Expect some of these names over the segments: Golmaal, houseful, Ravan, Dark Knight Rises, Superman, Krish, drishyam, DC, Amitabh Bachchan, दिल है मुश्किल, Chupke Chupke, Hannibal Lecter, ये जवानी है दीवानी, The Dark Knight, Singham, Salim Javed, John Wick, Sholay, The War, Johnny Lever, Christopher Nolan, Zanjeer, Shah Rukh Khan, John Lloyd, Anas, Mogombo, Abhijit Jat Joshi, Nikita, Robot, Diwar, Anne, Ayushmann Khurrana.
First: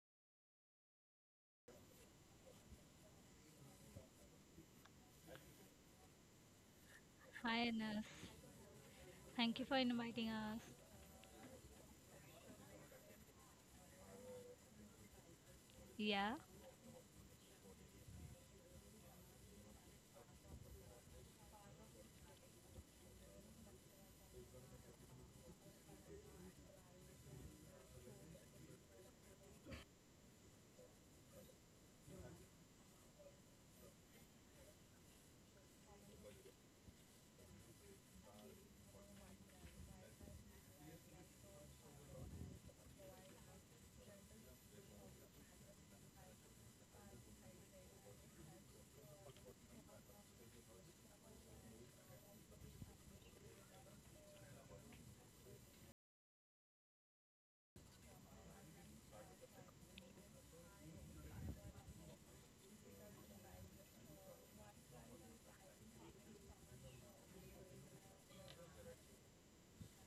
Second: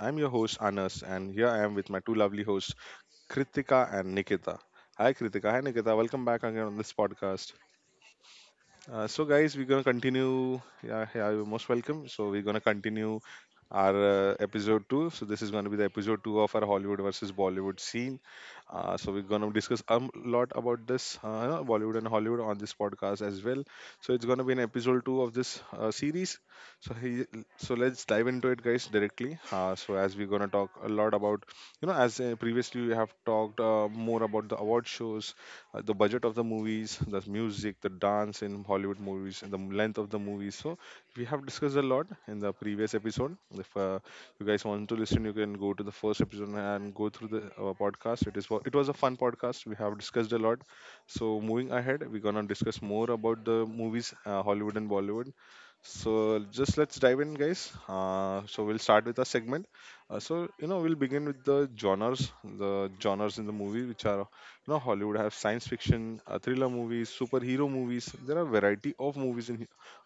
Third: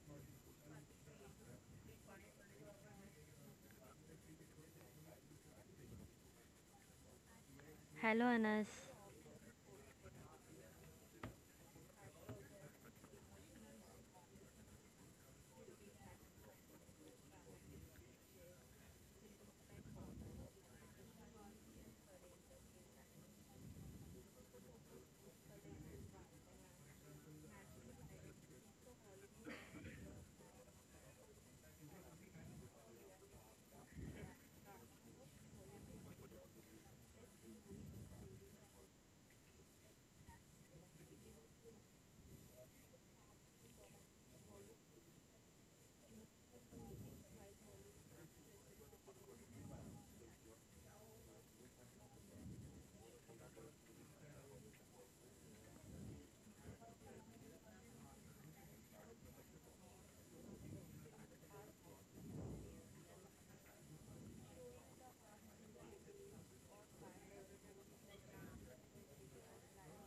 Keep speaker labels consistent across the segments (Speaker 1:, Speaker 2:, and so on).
Speaker 1: I'm your host Anas, and here I am with my two lovely hosts Kritika and Nikita. Hi Kritika, hi Nikita. Welcome back again on this podcast.
Speaker 2: Hi, Anas.
Speaker 3: Hello, Anas.
Speaker 1: So guys,
Speaker 2: Thank
Speaker 1: we're
Speaker 2: you for
Speaker 1: gonna
Speaker 2: inviting
Speaker 1: continue.
Speaker 2: us.
Speaker 1: Yeah, yeah, you're most welcome. So we're gonna continue our episode two. So this is gonna be the episode
Speaker 2: Yeah.
Speaker 1: two of our Hollywood versus Bollywood scene. So we're gonna discuss a lot about this Bollywood and Hollywood on this podcast as well. So it's gonna be an episode two of this series. So he, so let's dive into it, guys, directly. So as we're gonna talk a lot about, as previously we have talked more about the award shows, the budget of the movies, the music, the dance in Hollywood movies, and the length of the movies. So we have discussed a lot in the previous episode. If you guys want to listen, you can go to the first episode and go through the podcast. It is it was a fun podcast. We have discussed a lot. So moving ahead, we're gonna discuss more about the movies, Hollywood and Bollywood. So just let's dive in, guys. So we'll start with a segment. So you know we'll begin with the genres in the movie, which are you know Hollywood have science fiction, thriller movies, superhero movies. There are variety of movies in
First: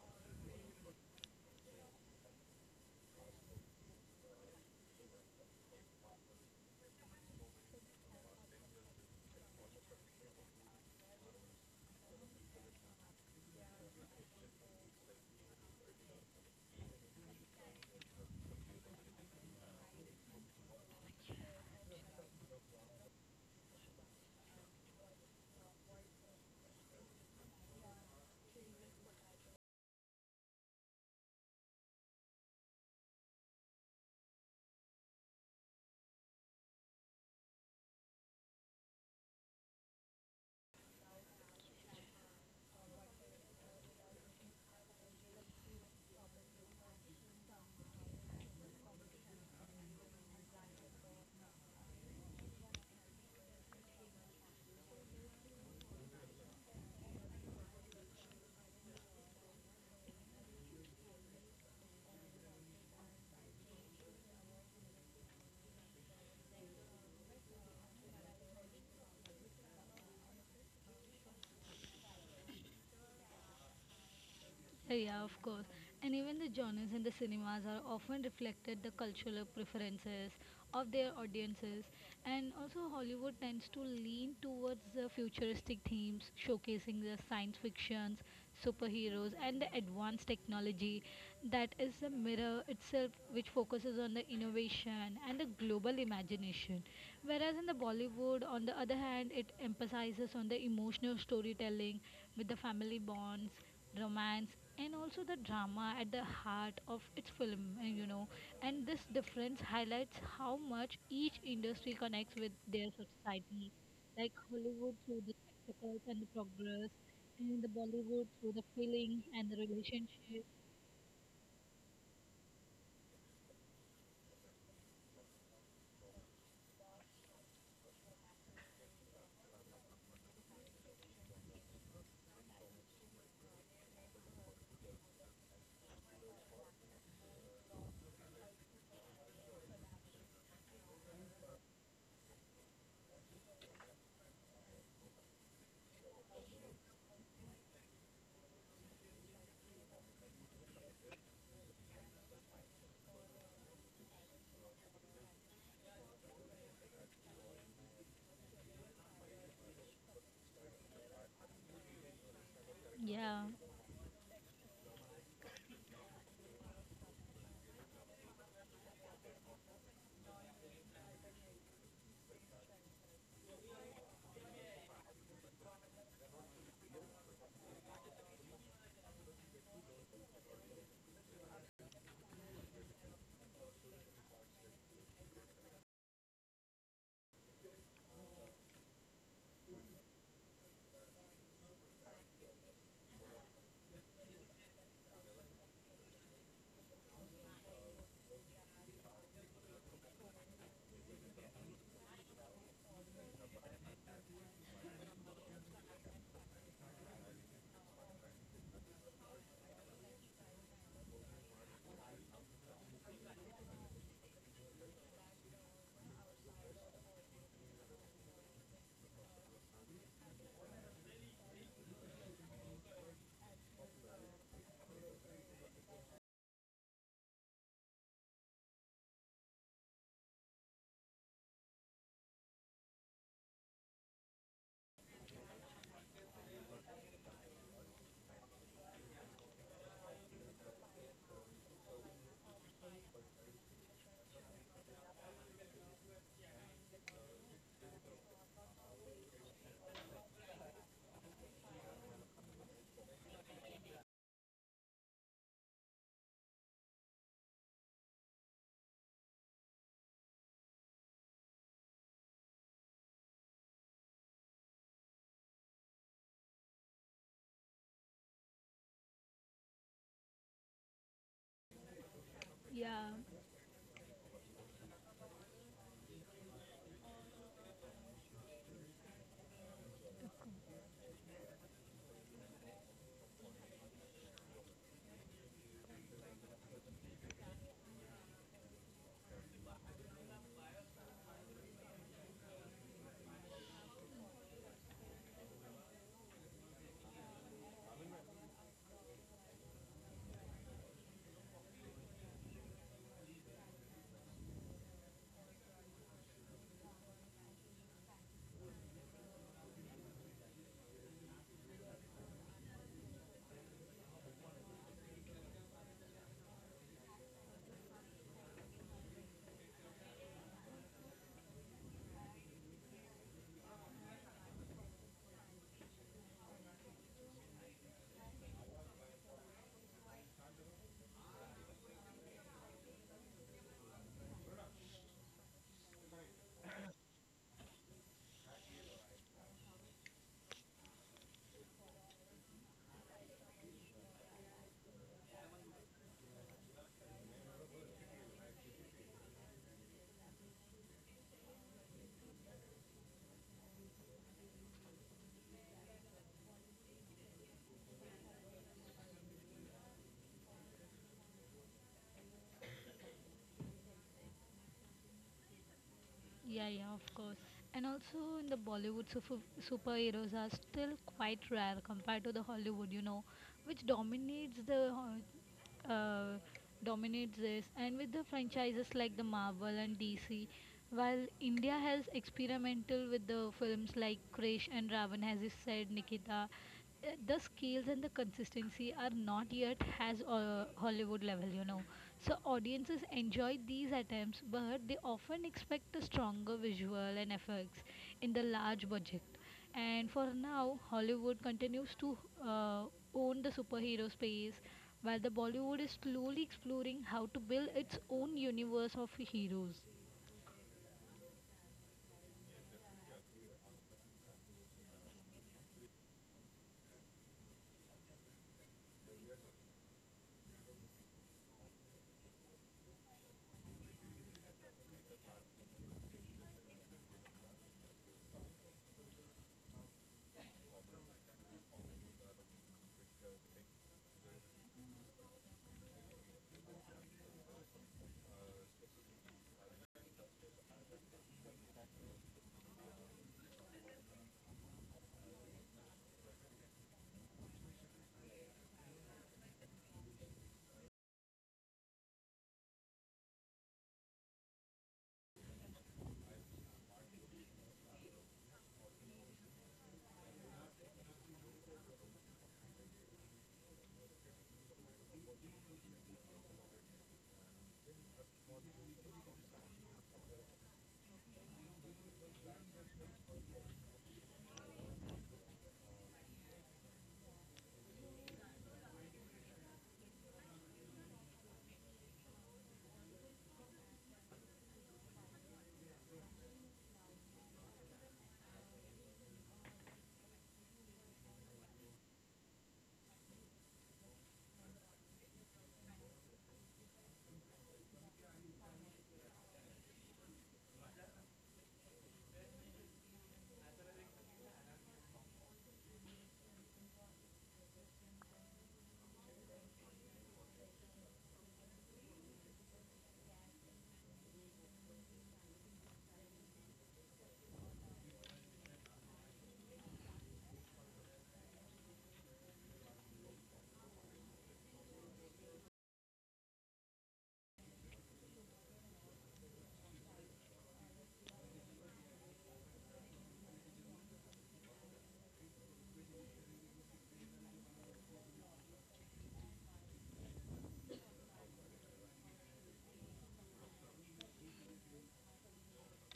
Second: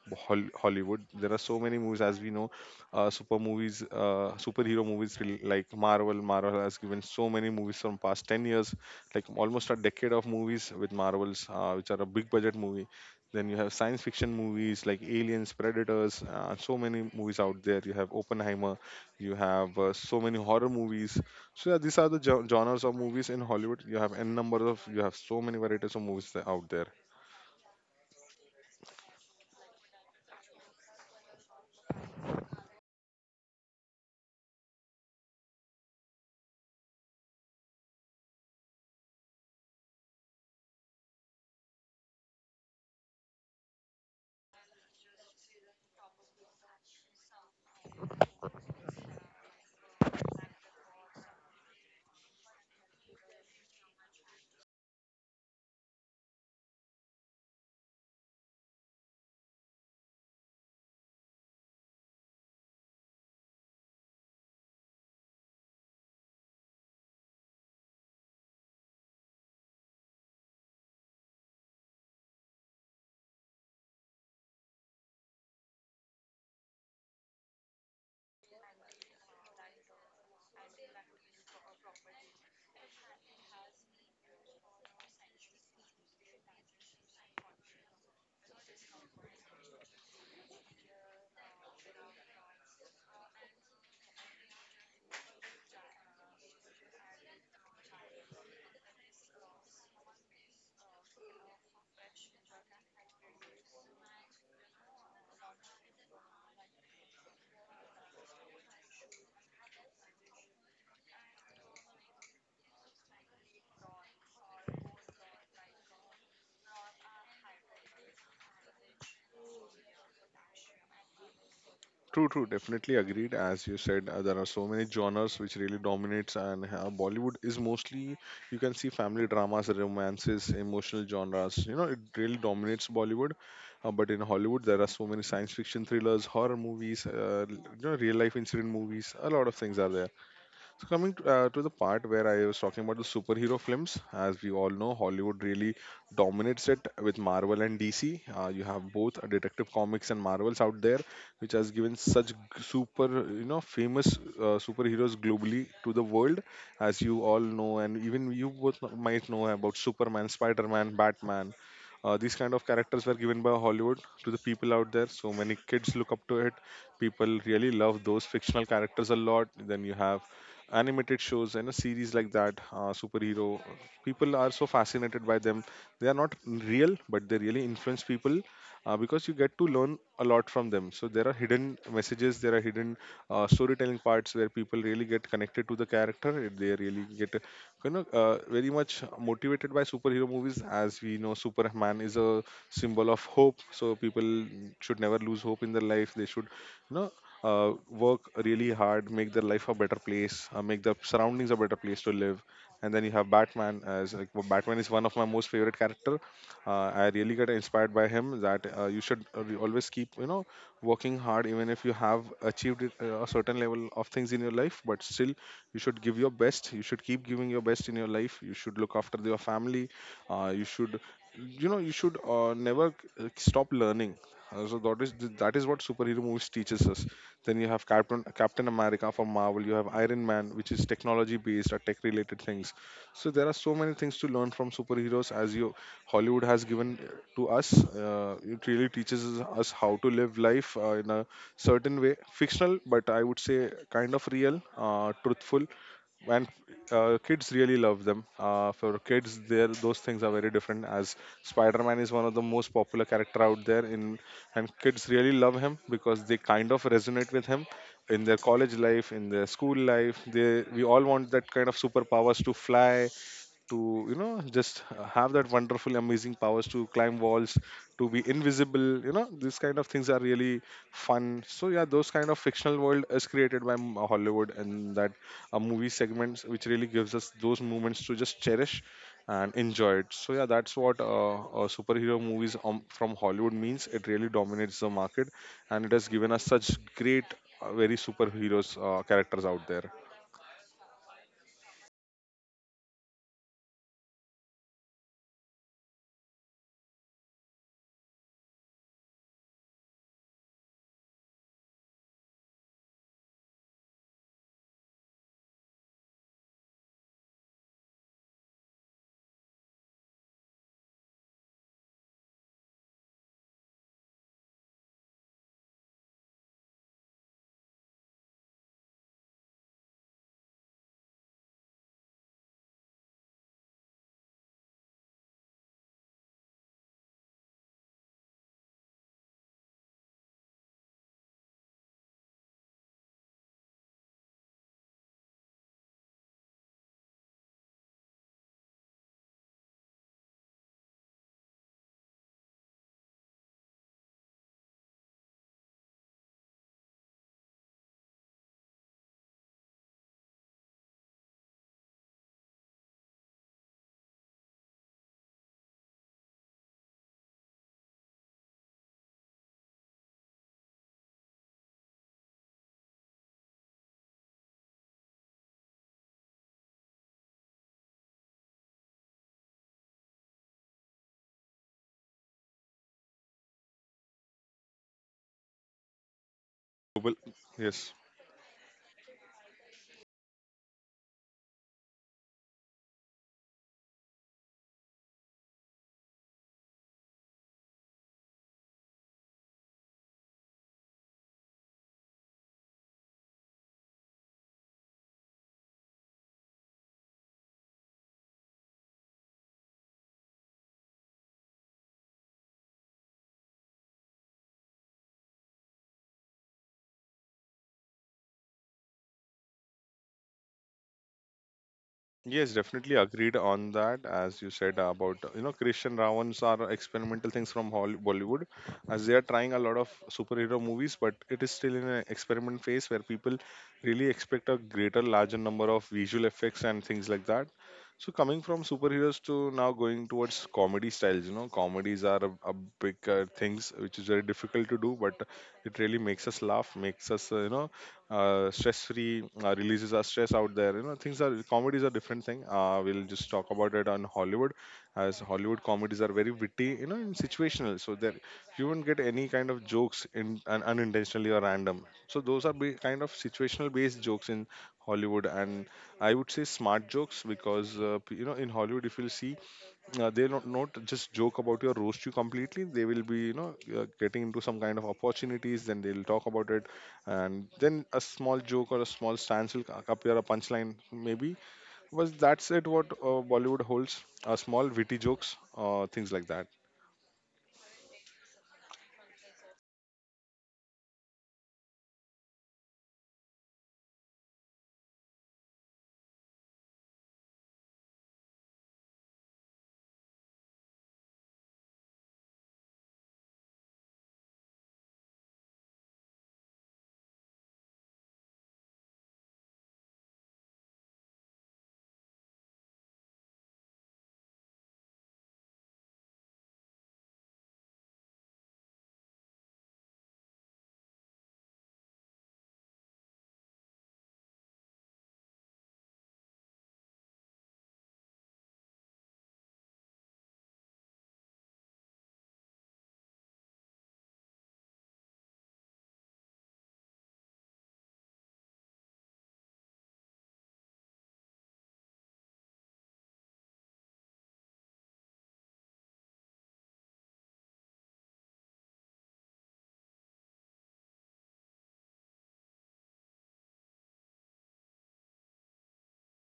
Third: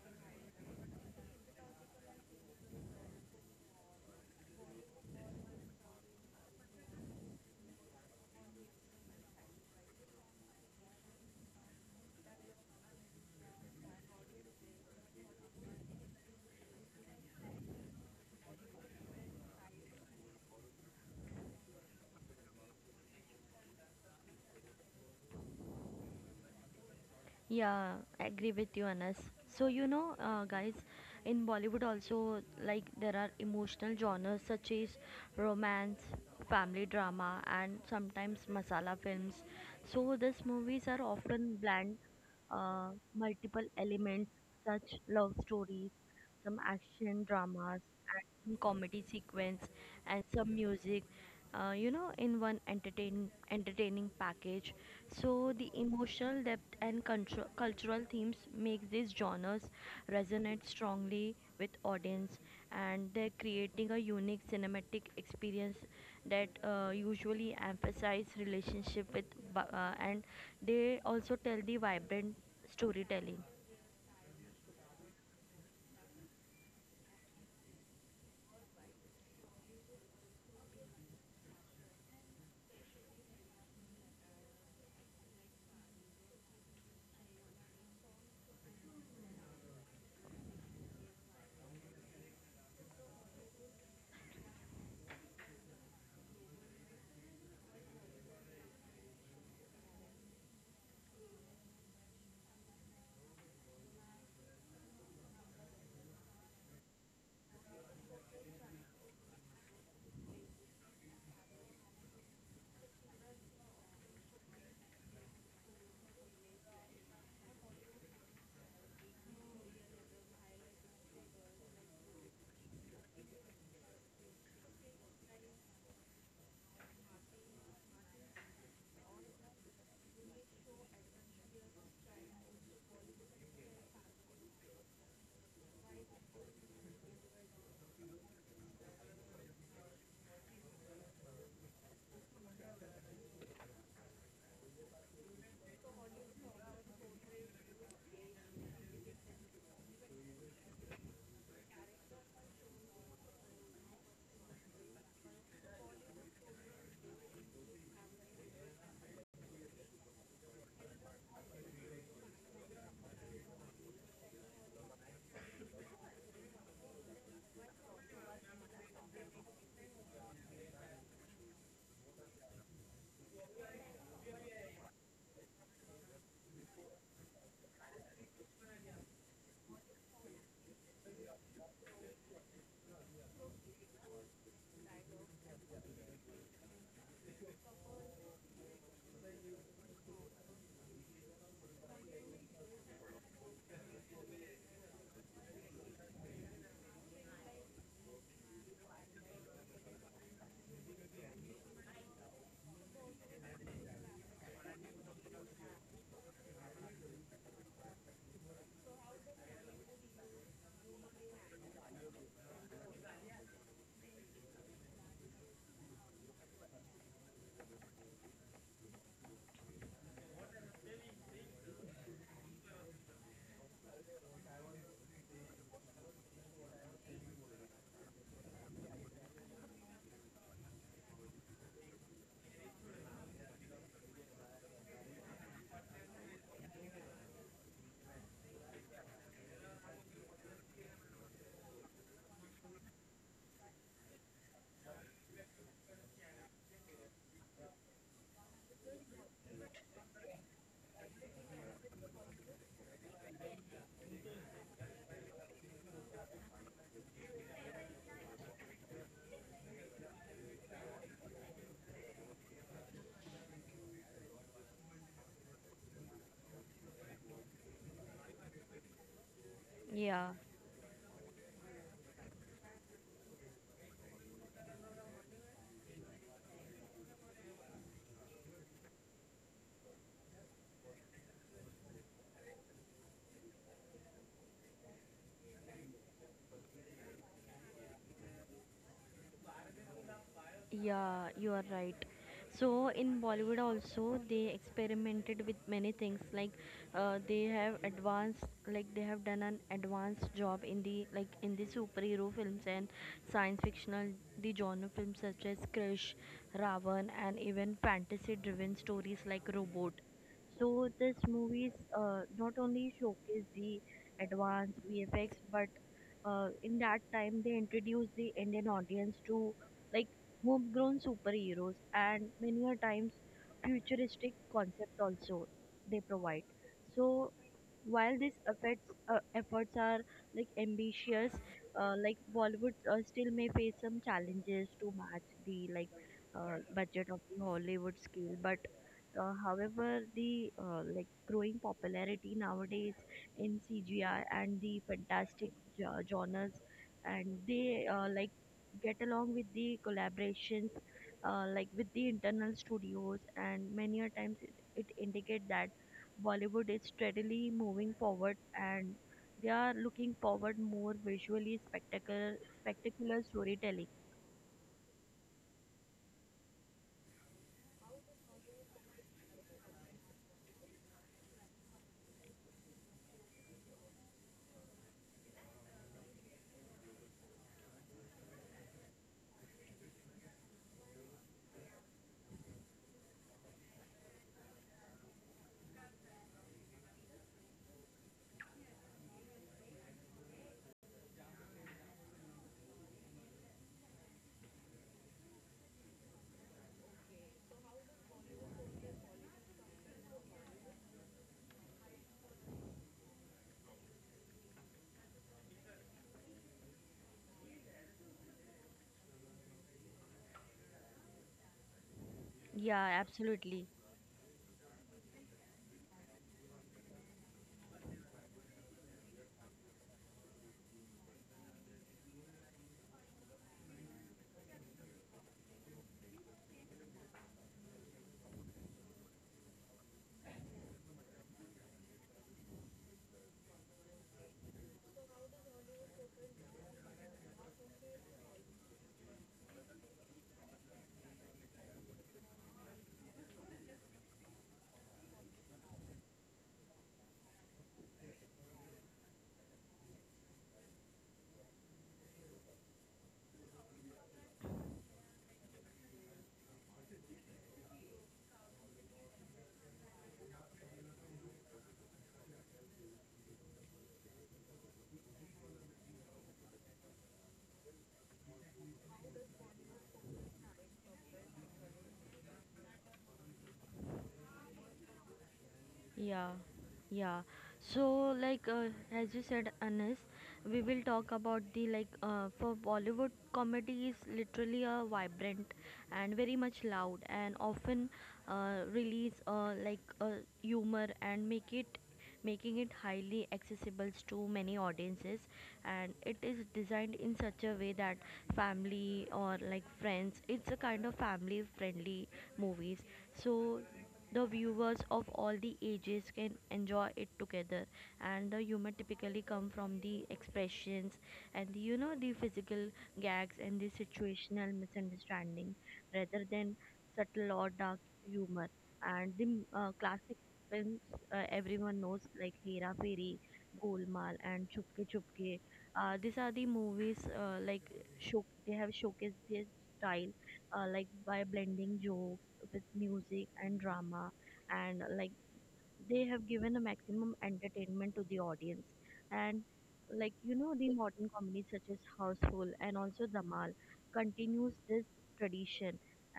Speaker 1: Hollywood. There are so many movies, as we know, super movies, superhero movies like Marvel. Marvel has given so many movies from past 10 years, like almost a decade of movies with Marvels, which are a big budget movie. Then you have science fiction movies like Aliens, Predators, so many movies out there. You have Oppenheimer, you have so many horror movies. So yeah, these are the genres of movies in Hollywood. You have n number of, you have so many varieties of movies out there.
Speaker 3: Yeah, agree with you, Anas. So, guys, in Bollywood also, like, there are emotional genres such as romance, family drama, and sometimes masala films. So, these movies are often blend uh, multiple elements such love stories, some action dramas, action comedy sequence, and some music. In one entertaining package. So the emotional depth and cultural themes make these genres resonate strongly with audience, and they're creating a unique cinematic experience that usually emphasize relationship with and they also tell the vibrant storytelling.
Speaker 2: Yeah, of course. And even the genres in the cinemas are often reflected the cultural preferences of their audiences. And also Hollywood tends to lean towards the futuristic themes, showcasing the science fictions, superheroes and the advanced technology that is the mirror itself which focuses on the innovation and the global imagination. Whereas in the Bollywood on the other hand, it emphasizes on the emotional storytelling with the family bonds, romance and also the drama at the heart of its film. And this difference highlights how much each industry connects with their society, like Hollywood through the spectacles and the progress, and the Bollywood through the feelings and the relationship.
Speaker 1: True, true, definitely agreed. As you said, there are so many genres which really dominates, and Bollywood is mostly you can see family dramas, romances, emotional genres. You know, it really dominates Bollywood. But in Hollywood, there are so many science fiction thrillers, horror movies, you know, real life incident movies. A lot of things are there. So coming to the part where I was talking about the superhero films, as we all know, Hollywood really dominates it with Marvel and DC. You have both Detective Comics and Marvels out there, which has given such super, you know, famous superheroes globally to the world, as you all know, and even you both might know about Superman, Spider-Man, Batman. These kind of characters were given
Speaker 2: yeah
Speaker 1: by Hollywood to the people out there. So many kids look up to it. People really love those fictional characters a lot. Then you have animated shows and a series like that, superhero people are so fascinated by them. They are not real, but they really influence people, because you get to learn a lot from them. So there are hidden messages, there are hidden storytelling parts where people really get connected to the character. They really get, very much motivated by superhero movies. As we know, Superman is a symbol of hope, so people should never lose hope in their life. They should, you know work really hard, make their life a better place, make the surroundings a better place to live. And then you have Batman, as like, well, Batman is one of my most favorite character. I really get inspired by him. That you should always keep, you know, working hard, even if you have achieved it, a certain level of things in your life. But still, you should give your best. You should keep giving your best in your life. You should look after your family. You should, you should never stop learning, so that is what superhero movies teaches us. Then you have Captain America from Marvel. You have Iron Man, which is technology based or tech related things. So there are so many things to learn from superheroes, as you Hollywood has given to us. It really teaches us how to live life in a certain way, fictional, but I would say kind of real, truthful. And kids really love them. For kids, there those things are very different. As Spider-Man is one of the most popular character out there, in and kids really love him because they kind of resonate with him in their college life, in their school life. They, we all want that kind of superpowers to fly, to, you know, just have that wonderful amazing powers to climb walls, to be invisible. You know, these kind of things are
Speaker 3: Yeah.
Speaker 1: really fun. So yeah, those kind of fictional world
Speaker 2: yeah
Speaker 1: is created by Hollywood, and that movie segments which really gives us those moments to just cherish and enjoy it. So yeah, that's what superhero movies from Hollywood means. It really dominates the market, and it has given us such great very superheroes characters out there.
Speaker 3: Yeah, you are right. So in Bollywood also they experimented with many things like they have advanced like they have done an advanced job in the like in the superhero films and science fictional the genre films such as Krish, Ravan and even fantasy driven stories like Robot. So this movies not only showcase the advanced VFX but in that time they introduced the Indian audience to like homegrown superheroes, and many a times futuristic concept also they provide. So while these efforts are like ambitious, like Bollywood still may face some challenges to match the like budget of the Hollywood scale, but however, the like growing popularity nowadays in CGI and the fantastic genres, and they like get along with the collaborations like with the internal studios and many a times it indicate that bollywood is steadily moving forward, and they are looking forward more visually spectacular storytelling.
Speaker 2: Yeah, yeah, of course. And also in the Bollywood, superheroes are still quite rare compared to the Hollywood, you know, which dominates the ho- uh,
Speaker 1: Global,
Speaker 2: dominates this.
Speaker 1: yes.
Speaker 2: And with the franchises like the Marvel and DC, while India has experimental with the films like Krish and Ravan, as you said, Nikita, the scales and the consistency are not yet has Hollywood level, you know. So audiences enjoy these attempts, but they often expect a stronger visual and effects in the large budget. And for now, Hollywood continues to uh, own the superhero space, while the Bollywood is slowly exploring how to build its own universe of heroes.
Speaker 1: Yes,
Speaker 3: Yeah,
Speaker 1: definitely agreed on
Speaker 3: absolutely.
Speaker 1: that. As you said about, you know, Christian Ravans are experimental things from Bollywood, as they are trying a lot of superhero movies, but it is still in an experiment phase where people really expect a greater, larger number of visual effects and things like that. So coming from superheroes to now going towards comedy styles, you know, comedies are a big things which is very difficult to do, but it really makes us laugh, makes us, stress free, releases our stress out there. You know, things are comedies are different thing. We'll just talk about it on Hollywood, as Hollywood comedies are very witty, you know, and situational. So that you won't get any kind of jokes in unintentionally or random. So those are be kind of situational based jokes in Hollywood. And I would say smart jokes, because you know, in Hollywood, if you'll see, they'll not just joke about your roast you completely. They will be, you know, getting into some kind of opportunities, then they'll talk about it, and then a small joke or a small stance will appear a punchline maybe. Was that's it what Bollywood holds small witty jokes, things like
Speaker 3: Yeah,
Speaker 1: that.
Speaker 3: yeah. So like as you said, Anas, we will talk about the like for Bollywood comedy is literally a vibrant and very much loud and often release humor and make it making it highly accessible to many audiences, and it is designed in such a way that family or like friends, it's a kind of family friendly movies, so the viewers of all the ages can enjoy it together. And the humor typically come from the expressions and the, you know the physical gags and the situational misunderstanding rather than subtle or dark humor. And the classic films, everyone knows like Hera Fairy, Golmaal and Chupke Chupke. These are the movies, like show they have showcased their style, like by blending jokes with music and drama, and like they have given a maximum entertainment to the audience. And like the modern comedies such as houseful and also dhamal continues this tradition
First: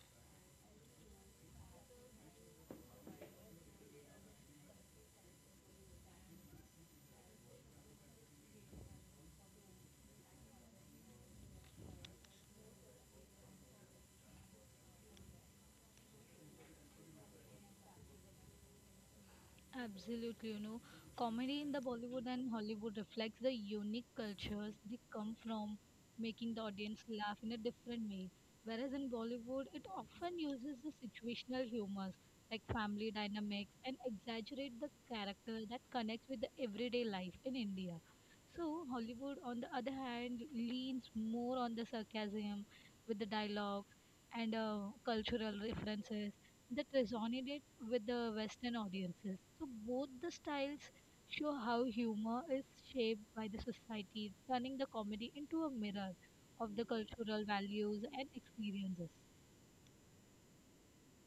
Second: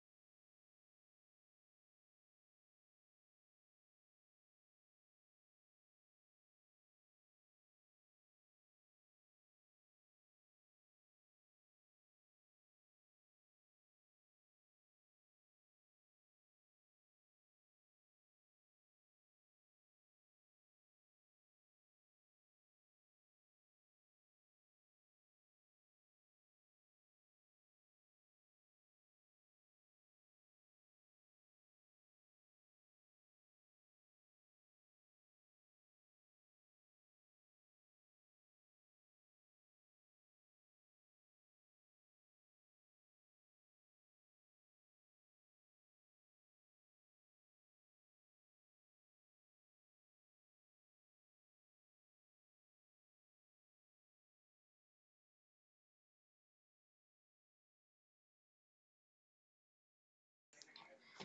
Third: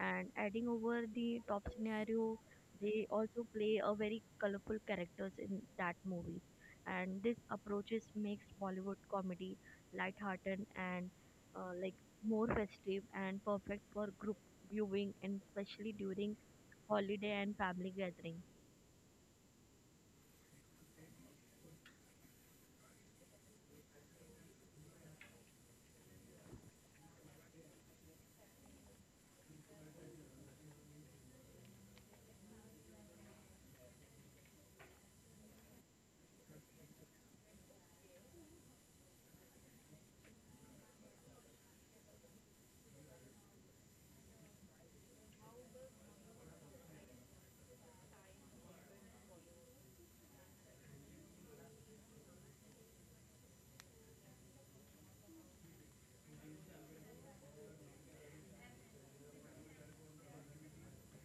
Speaker 3: and adding over the top scenario. They also play a very colorful characters in that movie, and this approaches makes bollywood comedy lighthearted and like more festive and perfect for group viewing and especially during holiday and family gathering.
Speaker 2: Absolutely, you know, comedy in the Bollywood and Hollywood reflects the unique cultures they come from, making the audience laugh in a different way. Whereas in Bollywood, it often uses the situational humors like family dynamics and exaggerate the character that connects with the everyday life in India. So Hollywood, on the other hand, leans more on the sarcasm with the dialogues and cultural references that resonated with the Western audiences. So both the styles show how humor is shaped by the society, turning the comedy into a mirror of the cultural values and experiences.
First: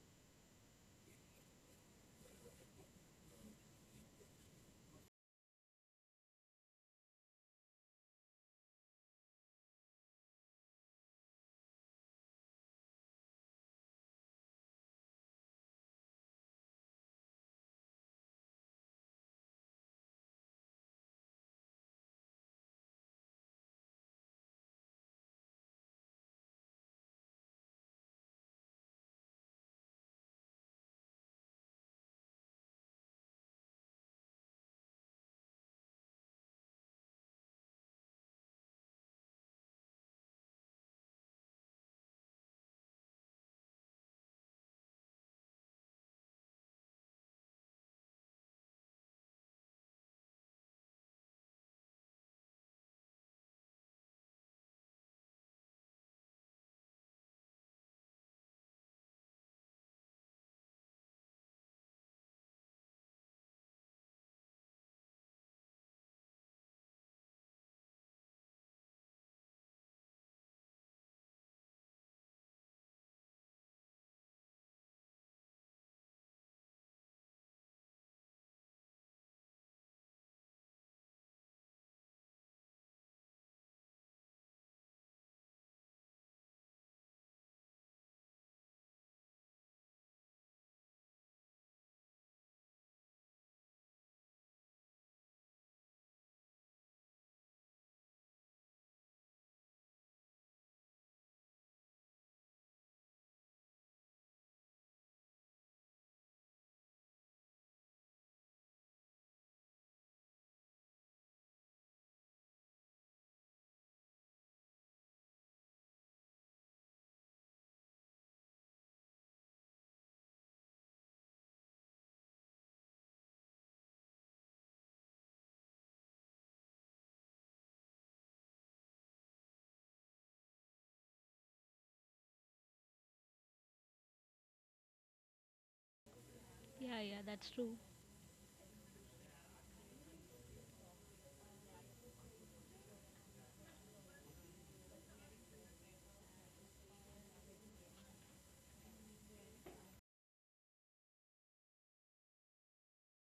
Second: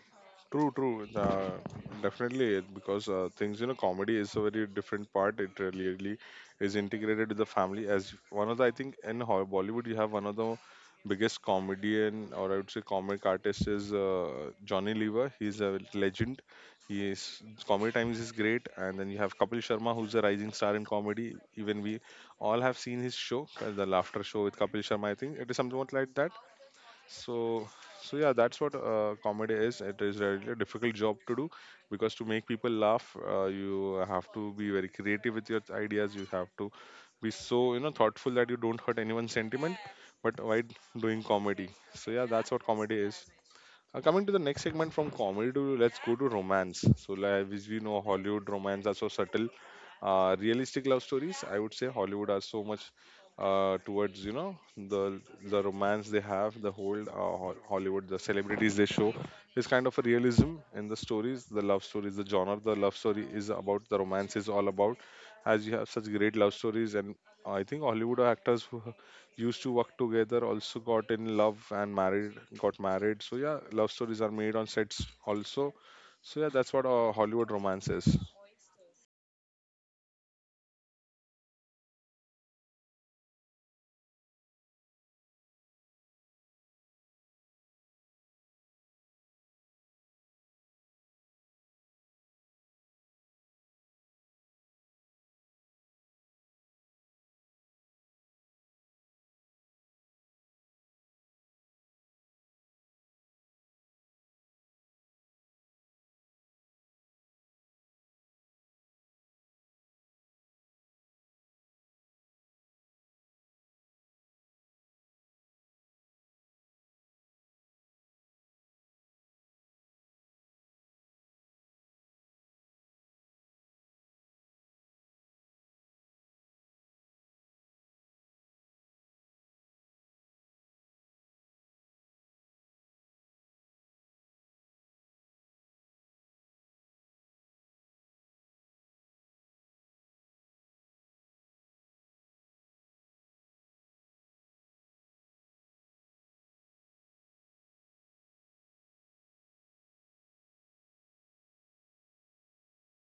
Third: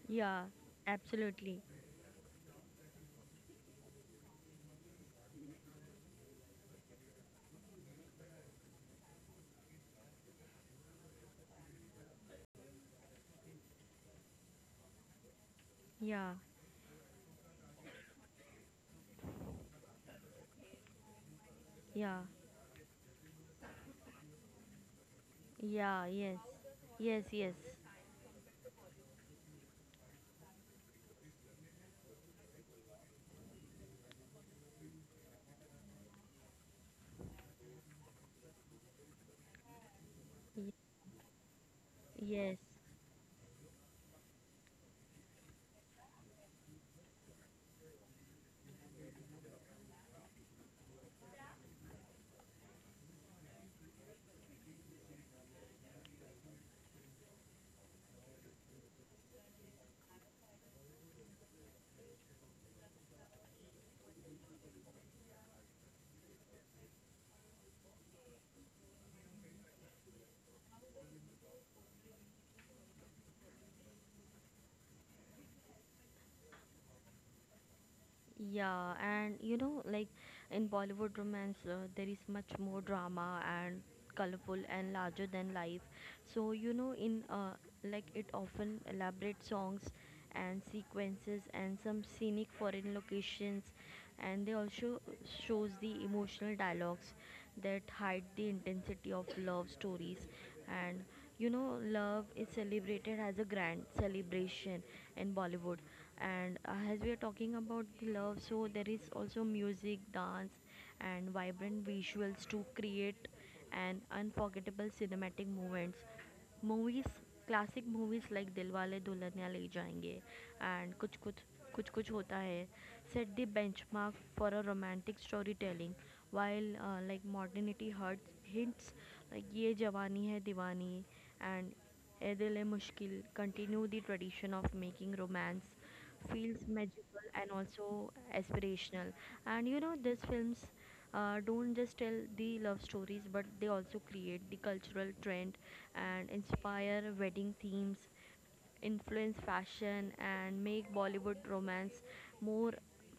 Speaker 3: Yeah,
Speaker 1: True, true. Uh,
Speaker 3: absolutely.
Speaker 1: definitely, it- because things, you know, comedy is a very different part. It really, really is integrated with the family. As one of the, I think, in Bollywood, you have one of the biggest comedian, or I would say comic artist is Johnny Lever. He's a
Speaker 3: Yeah,
Speaker 1: legend. He is comedy times is great, and then you have Kapil Sharma, who's a rising star in comedy. Even we
Speaker 3: yeah,
Speaker 1: all have seen his show, the laughter show with Kapil Sharma. I think it is something
Speaker 3: yeah,
Speaker 1: like that.
Speaker 3: yes, yes, yes,
Speaker 1: So so yeah, that's what comedy is. It is really a really difficult job to do, because to make people laugh, you have to be very creative with your ideas. You have to be so, you know, thoughtful that you don't hurt anyone's sentiment, but
Speaker 3: y-
Speaker 1: while doing comedy. So yeah, that's
Speaker 3: yes.
Speaker 1: what comedy is. Coming to the next segment from comedy to, let's go to romance. So like, as we know, Hollywood romance are so subtle, realistic love stories. I would say Hollywood are so much towards, you know, the the romance. They have the whole Hollywood, the celebrities they show is kind of a realism in the stories, the love stories, the genre. The love story is about, the romance is all about, as you have such great love stories. And I think Hollywood actors who used to work together also got in love and married, got married. So yeah, love stories are made on sets also. So yeah, that's what Hollywood romance is.
Speaker 3: Yeah, and like in Bollywood romance, there is much more drama and colorful and larger than life. So, in like it often elaborate songs and sequences and some scenic foreign locations, and they also shows the emotional dialogues that hide the intensity of love stories. And love is celebrated as a grand celebration in bollywood. And as we are talking about the love, so there is also music dance and vibrant visuals to create an unforgettable cinematic moments. Movies classic movies like Dilwale Dulhania Le Jayenge and Kuch Kuch Kuch Kuch Hota Hai set the benchmark for a romantic story telling while like modernity hurt hints like ये जवानी है दीवानी and Ae दिल है मुश्किल continue the tradition of making romance feels
Speaker 2: Yeah,
Speaker 3: magical
Speaker 2: that's
Speaker 3: and
Speaker 2: true.
Speaker 3: also aspirational. And these films don't just tell the love stories, but they also create the cultural trend and inspire wedding themes, influence fashion, and make Bollywood romance more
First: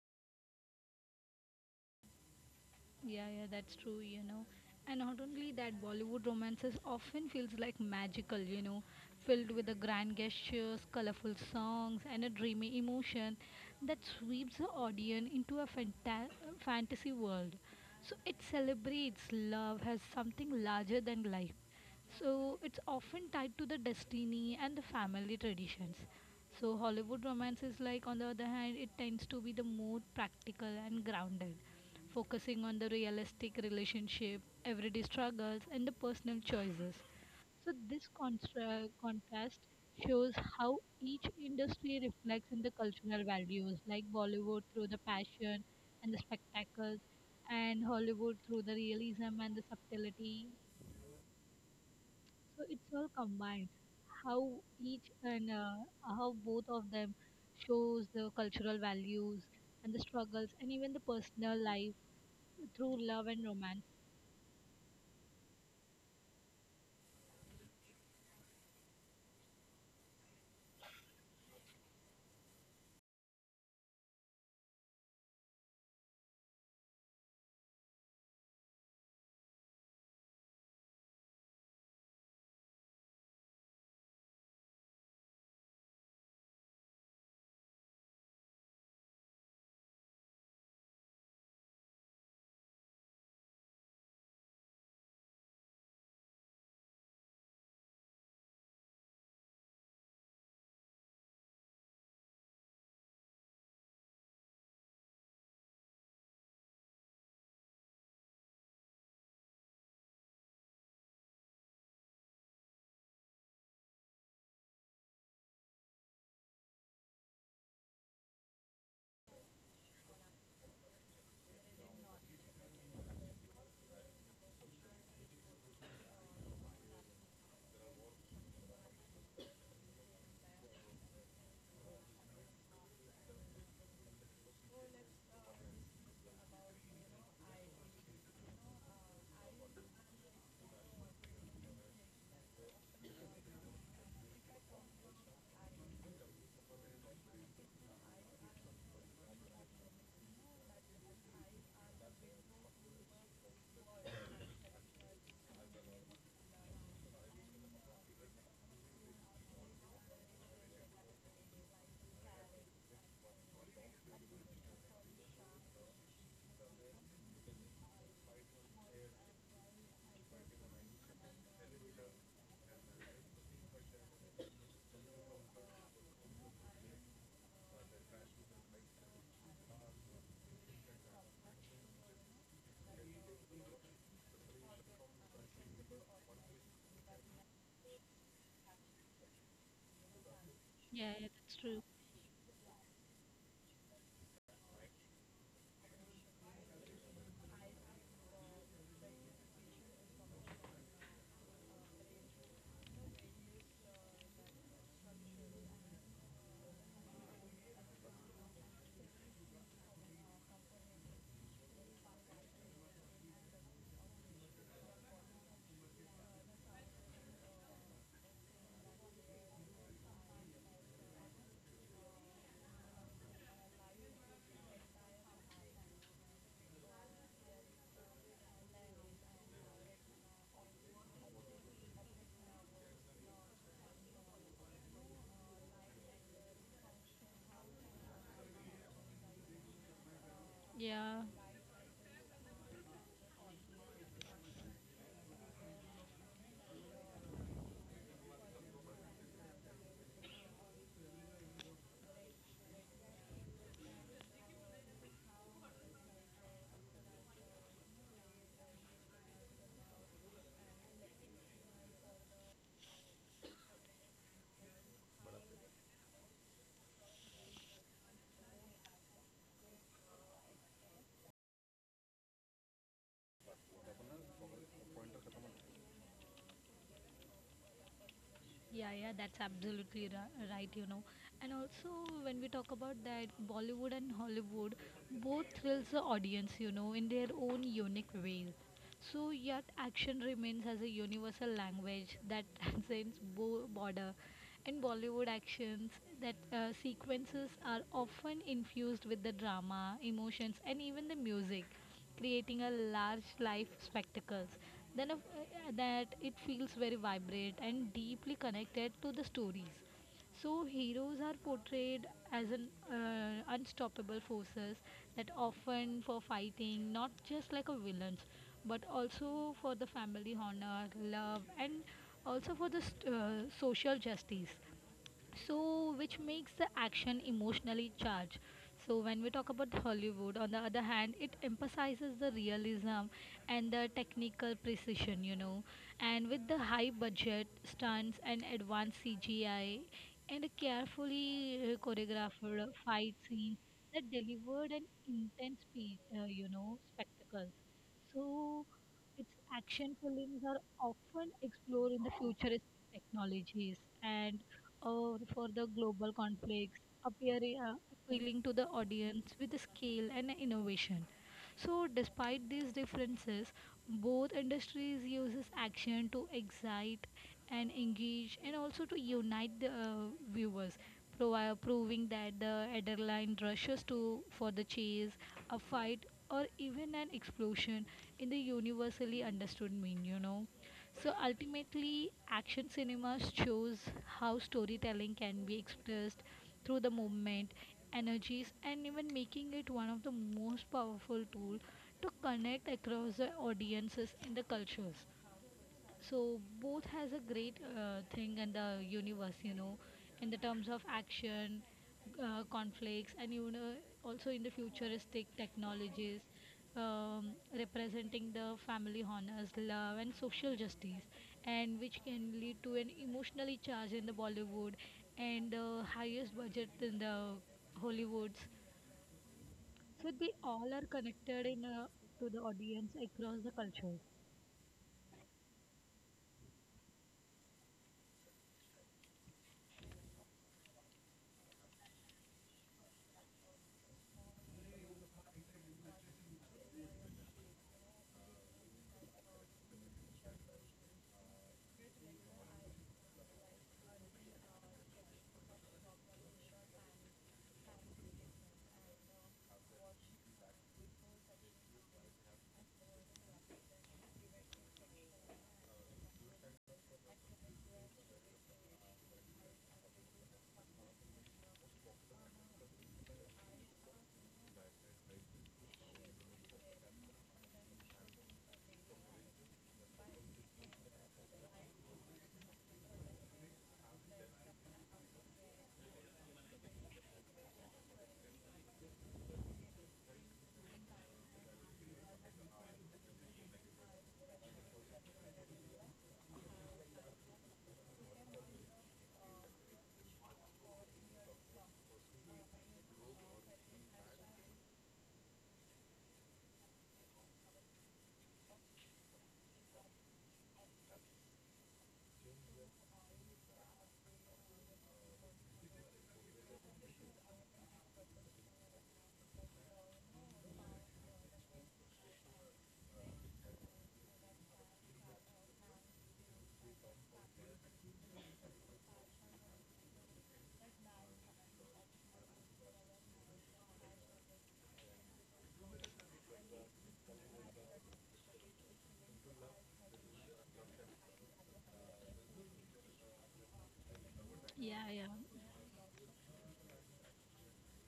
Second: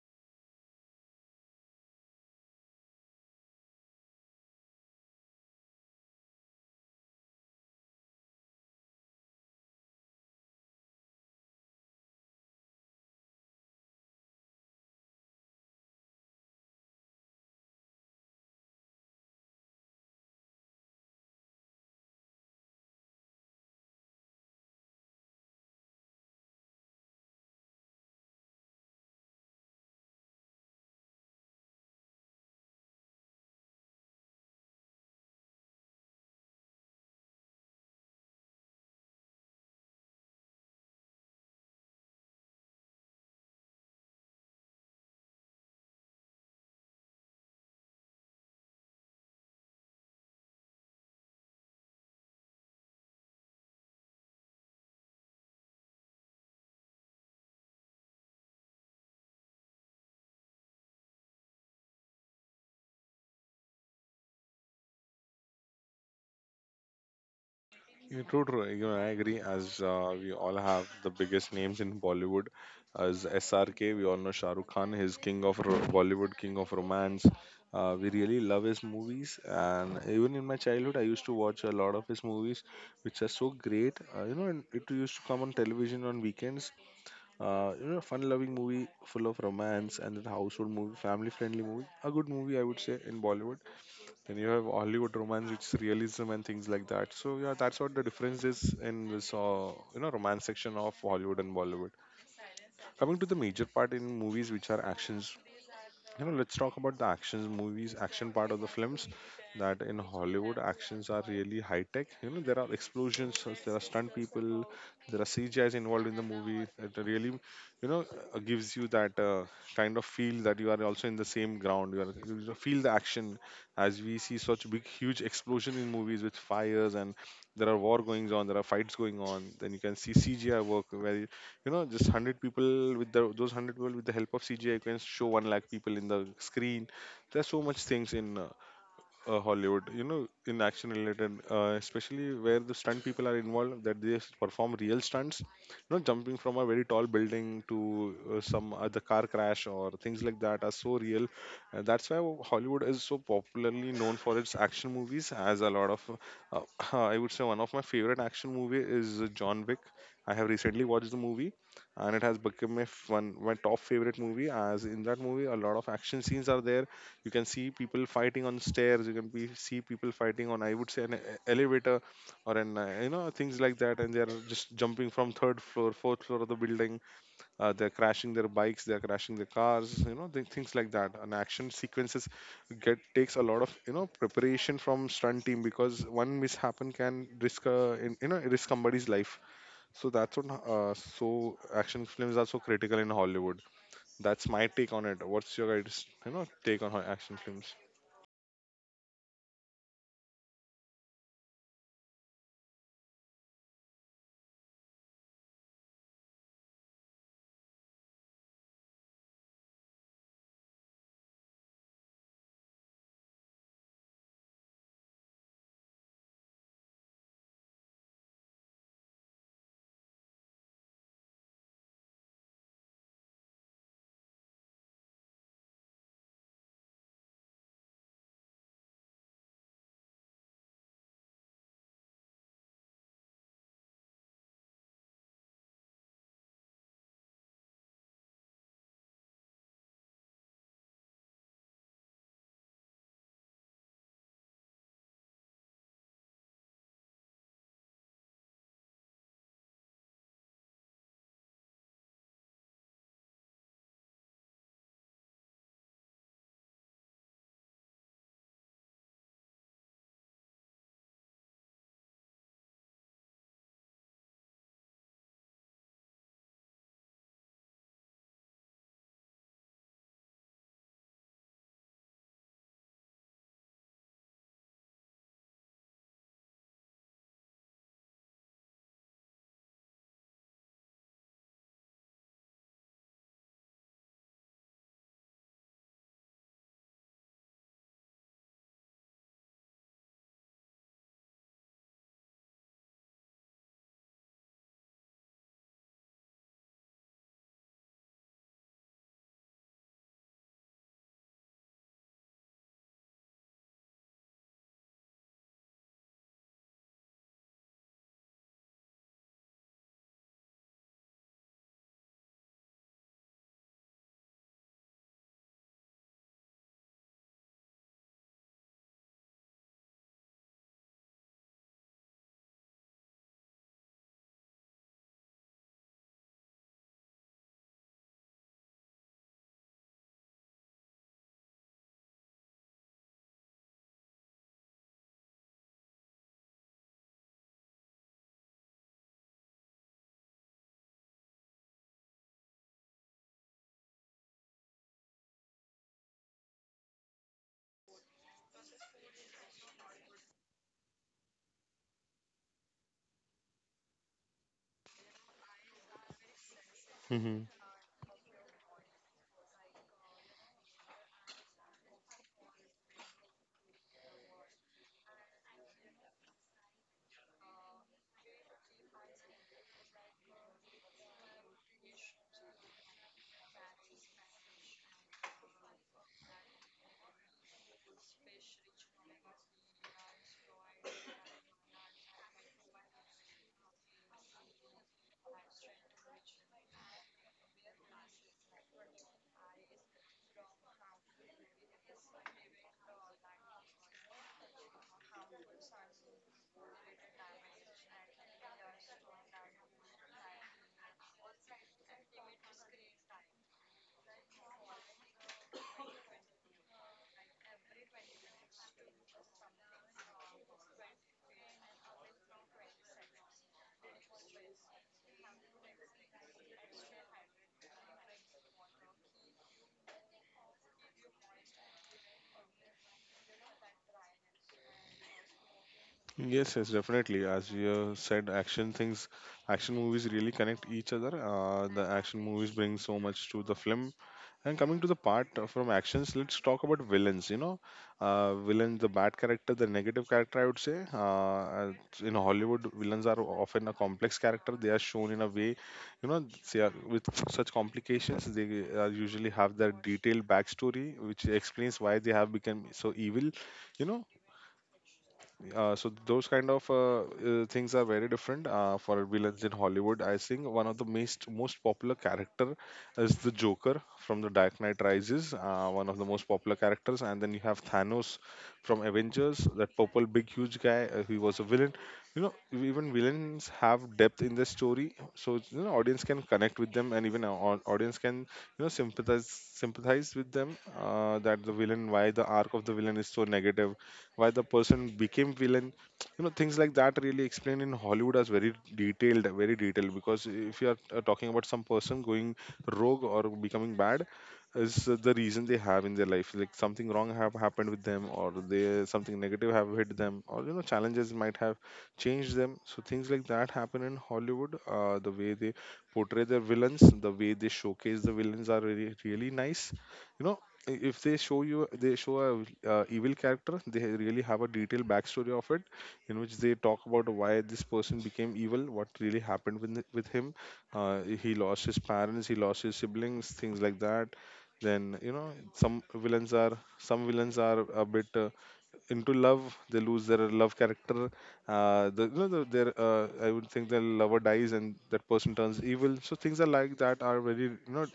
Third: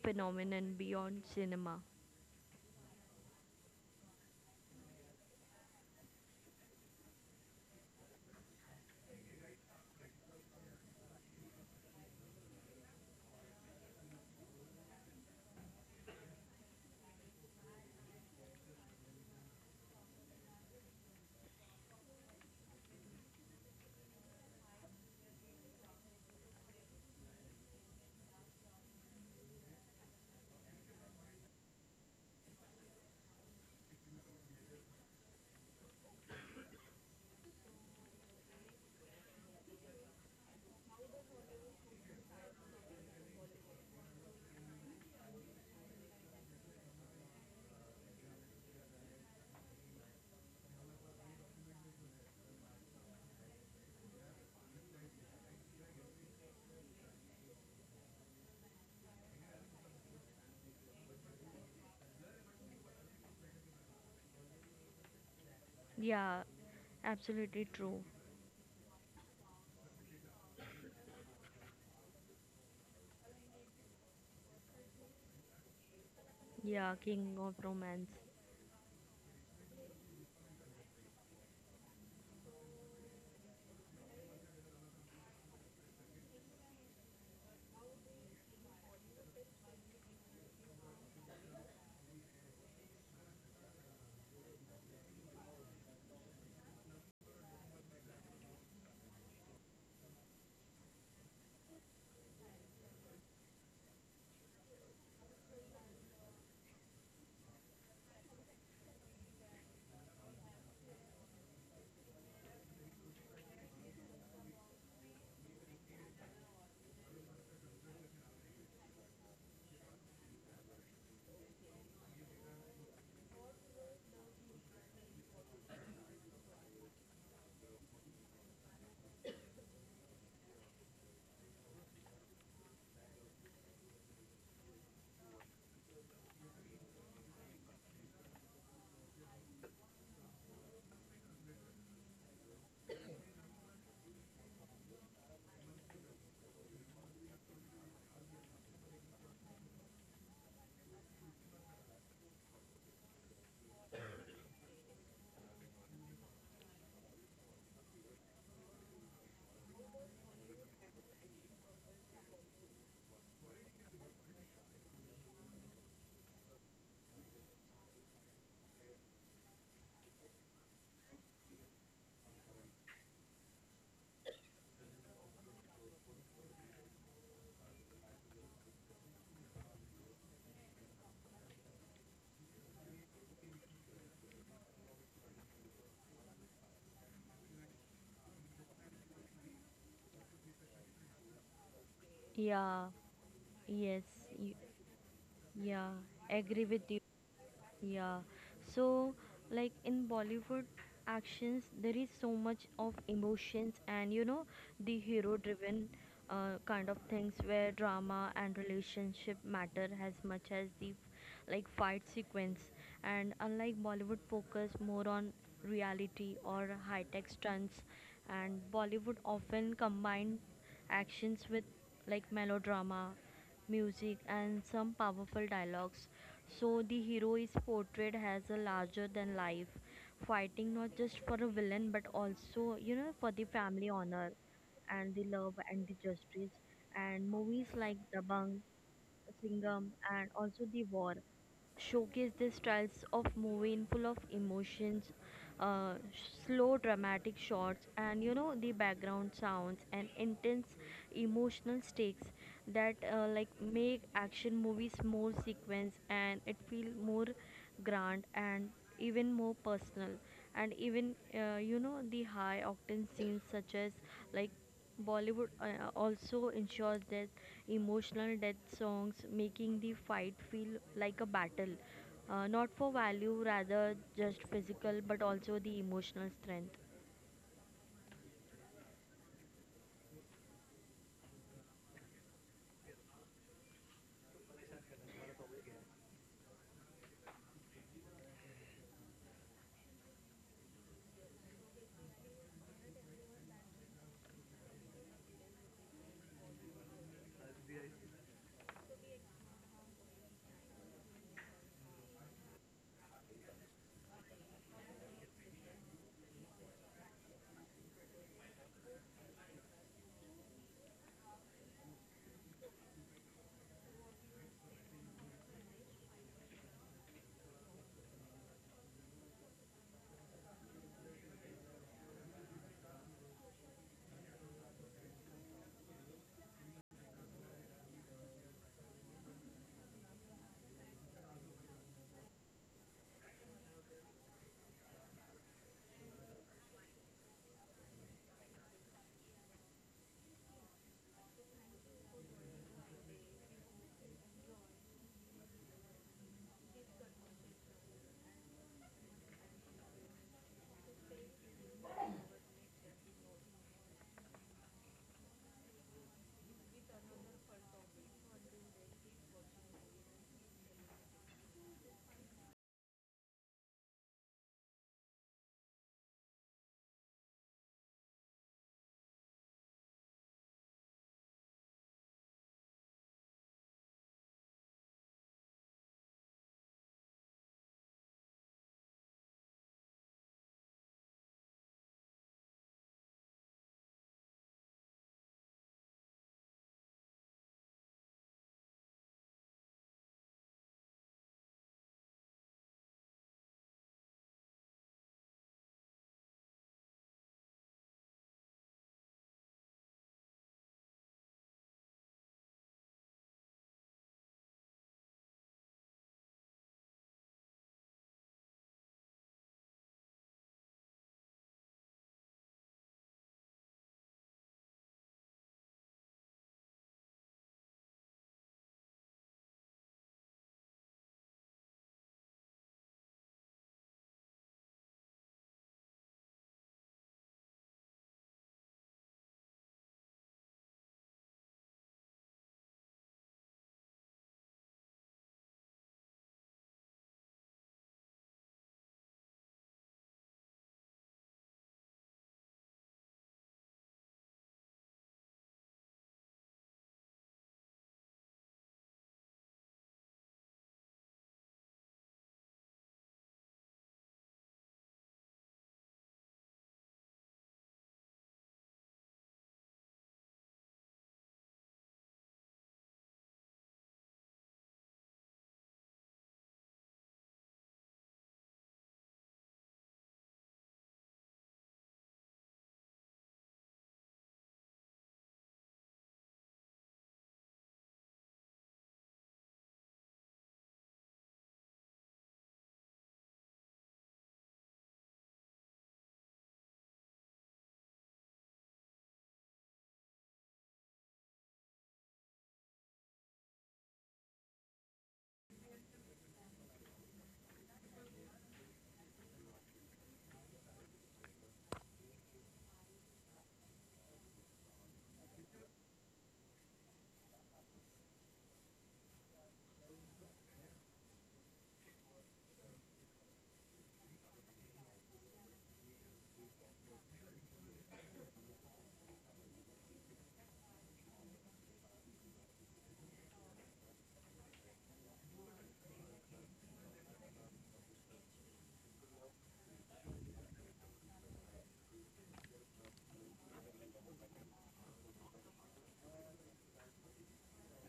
Speaker 3: phenomenon beyond cinema.
Speaker 2: Yeah, that's true, you know. And not only that, Bollywood romances often feels like magical, you know, filled with the grand gestures, colorful songs, and a dreamy emotion that sweeps the audience into a fantasy world. So it celebrates love as something larger than life. So it's often tied to the destiny and the family traditions. So Hollywood romances, like on the other hand, it tends to be the more practical and grounded, focusing on the realistic relationship, everyday struggles, and the personal choices. So, this contrast shows how each industry reflects in the cultural values, like Bollywood through the passion and the spectacles, and Hollywood through the realism and the subtlety. So, it's all combined. How each and how both of them shows the cultural values and the struggles and even the personal life through love and romance.
Speaker 3: Yeah, absolutely true.
Speaker 1: Yeah, true, true. You know, I agree. As we all have the biggest names in Bollywood, as SRK, we all know Shah Rukh Khan, his king of Bollywood, king of
Speaker 3: Yeah,
Speaker 1: romance.
Speaker 3: King of
Speaker 1: We
Speaker 3: Romance.
Speaker 1: really love his movies, and even in my childhood, I used to watch a lot of his movies, which are so great. You know, and it used to come on television on weekends. You know, fun-loving movie full of romance and a household movie, family-friendly movie, a good movie, I would say, in Bollywood. Then you have Hollywood romance, which is realism and things like that. So yeah, that's what the difference is in this, romance section of Hollywood and Bollywood. Coming to the major part in movies, which are actions. You know, let's talk about the actions movies, action part of the films. That in Hollywood, actions are really high tech. You know, there are explosions, so there are stunt people, there are CGIs involved in the movie. It really, you know, gives you that kind of feel that you are also in the same ground. You feel the action as we see such big, huge explosion in movies with fires and there are war goings on, there are fights going on. Then you can see CGI work where just 100 people with those 100 people with the help of CGI can show 1 lakh people in the screen. There's so much things in Hollywood, in action related, especially where the stunt people are involved, that perform real stunts, jumping from a very tall building to some other car crash or things like that are so real. And that's why Hollywood is so popularly known for its action movies, as a lot of, uh, I would say, one of my favorite action movie is John Wick. I have recently watched the movie, and it has become one my top favorite movie, as in that movie a lot of action scenes are there. You can see people fighting on stairs. See people fighting on, I would say, elevator or things like that. And they're just jumping from third floor, fourth floor of the building. They're crashing their bikes. They're crashing their cars. You know, things like that. And action sequences get takes a lot of preparation from stunt team, because one mishappen can risk risk somebody's life. So that's what,
Speaker 2: Yeah,
Speaker 1: so
Speaker 2: yeah, that's true.
Speaker 1: action films are so
Speaker 3: Yeah,
Speaker 1: critical in Hollywood.
Speaker 3: yes,
Speaker 1: That's
Speaker 3: y-
Speaker 1: my take on it. What's your
Speaker 3: yeah,
Speaker 1: guys
Speaker 3: agree
Speaker 1: take on
Speaker 3: with you.
Speaker 1: action films?
Speaker 3: Yeah. So, like in Bollywood actions, there is so much of emotions. And the hero-driven kind of things where drama and relationship matter as much as the like fight sequence. And unlike Bollywood, focus more on reality or high-tech stunts, and Bollywood often combine actions with like melodrama music, and some powerful dialogues. So the hero is portrayed as a larger than life, fighting not just for a villain but also, for the family honor and the love and the justice. And movies like Dabang, Singham, and also The War
Speaker 2: Yeah,
Speaker 3: showcase the styles of movie in full of emotions, uh, slow dramatic shots. And the background sounds and intense emotional stakes that like make action movies more sequence and it feel more grand and even more personal. And even the high octane scenes such as like Bollywood also ensures that emotional death songs, making the fight feel like a battle, not for value, rather just physical, but also the emotional strength.
Speaker 2: yeah, that's absolutely right, you know. And also, when we talk about that, Bollywood and Hollywood both thrills the audience, you know, in their own unique way. So, yet action remains as a universal language that transcends border. In Bollywood actions, that sequences are often infused with the drama, emotions, and even the music, creating a large life spectacles. Then, that it feels very vibrant and deeply connected to the stories. So, heroes are portrayed as an unstoppable forces that often for fighting, not just like a villains, but also for the family honor, love, and also for the social justice, so which makes the action emotionally charged. So when we talk about Hollywood, on the other hand, it emphasizes the realism and the technical precision, you know, and with the high budget stunts and advanced CGI and a carefully choreographed fight scenes that delivered an intense you know spectacle. So its action films are often explored in the futurist technologies and for the global conflicts,
Speaker 1: Hmm.
Speaker 2: appealing to the audience with the scale and innovation. So despite these differences, both industries uses action to excite and engage and also to unite the viewers, proving that the adrenaline rushes to for the chase, a fight or even an explosion in the universally understood mean, you know. So ultimately, action cinemas shows how storytelling can be expressed through the movement, energies, and even making it one of the most powerful tools to connect across the audiences and the cultures. So both has a great thing in the universe, you know, in the terms of action, conflicts and you know also in the futuristic technologies, um, representing the family honors, love and social justice, and which can lead to an emotionally charged in the Bollywood and the highest budget in the Hollywoods. So they all are connected in to the audience across the cultures.
Speaker 1: Yes, yes, definitely. As you have said, action movies really connect each other. The action movies bring so much to the film. And coming to the part, from actions, let's talk about villains. You know, villain, the bad character, the negative character. I would say, in Hollywood, villains are often a complex character. They are shown in a way, you know, with such complications. They usually have their detailed backstory, which explains why they have become so evil. You know, so those kind of things are very different for villains in Hollywood. I think one of the most popular character is the Joker from the Dark Knight Rises, one of the most popular characters, and then you have Thanos from Avengers, that purple big huge guy. He was a villain. You know, even villains have depth in their story, so audience can connect with them, and even our audience can sympathize with them. That the villain, why the arc of the villain is so negative, why the person became villain, things like that really explained in Hollywood as very detailed very detailed, because if you are talking about some person going rogue or becoming bad, is the reason they have in their life, like something wrong have happened with them, or they something negative have hit them, or challenges might have changed them. So things like that happen in Hollywood, the way they portray their villains, the way they showcase the villains are really really nice you know if they show a evil character, they really have a detailed backstory of it, in which they talk about why this person became evil, what really happened with him. He lost his parents, he lost his siblings, things like that. Then some villains are a bit into love, they lose their love character. Their, I would think, their lover dies and
Speaker 2: yeah
Speaker 1: that
Speaker 2: yeah
Speaker 1: person turns evil, so things are like that are very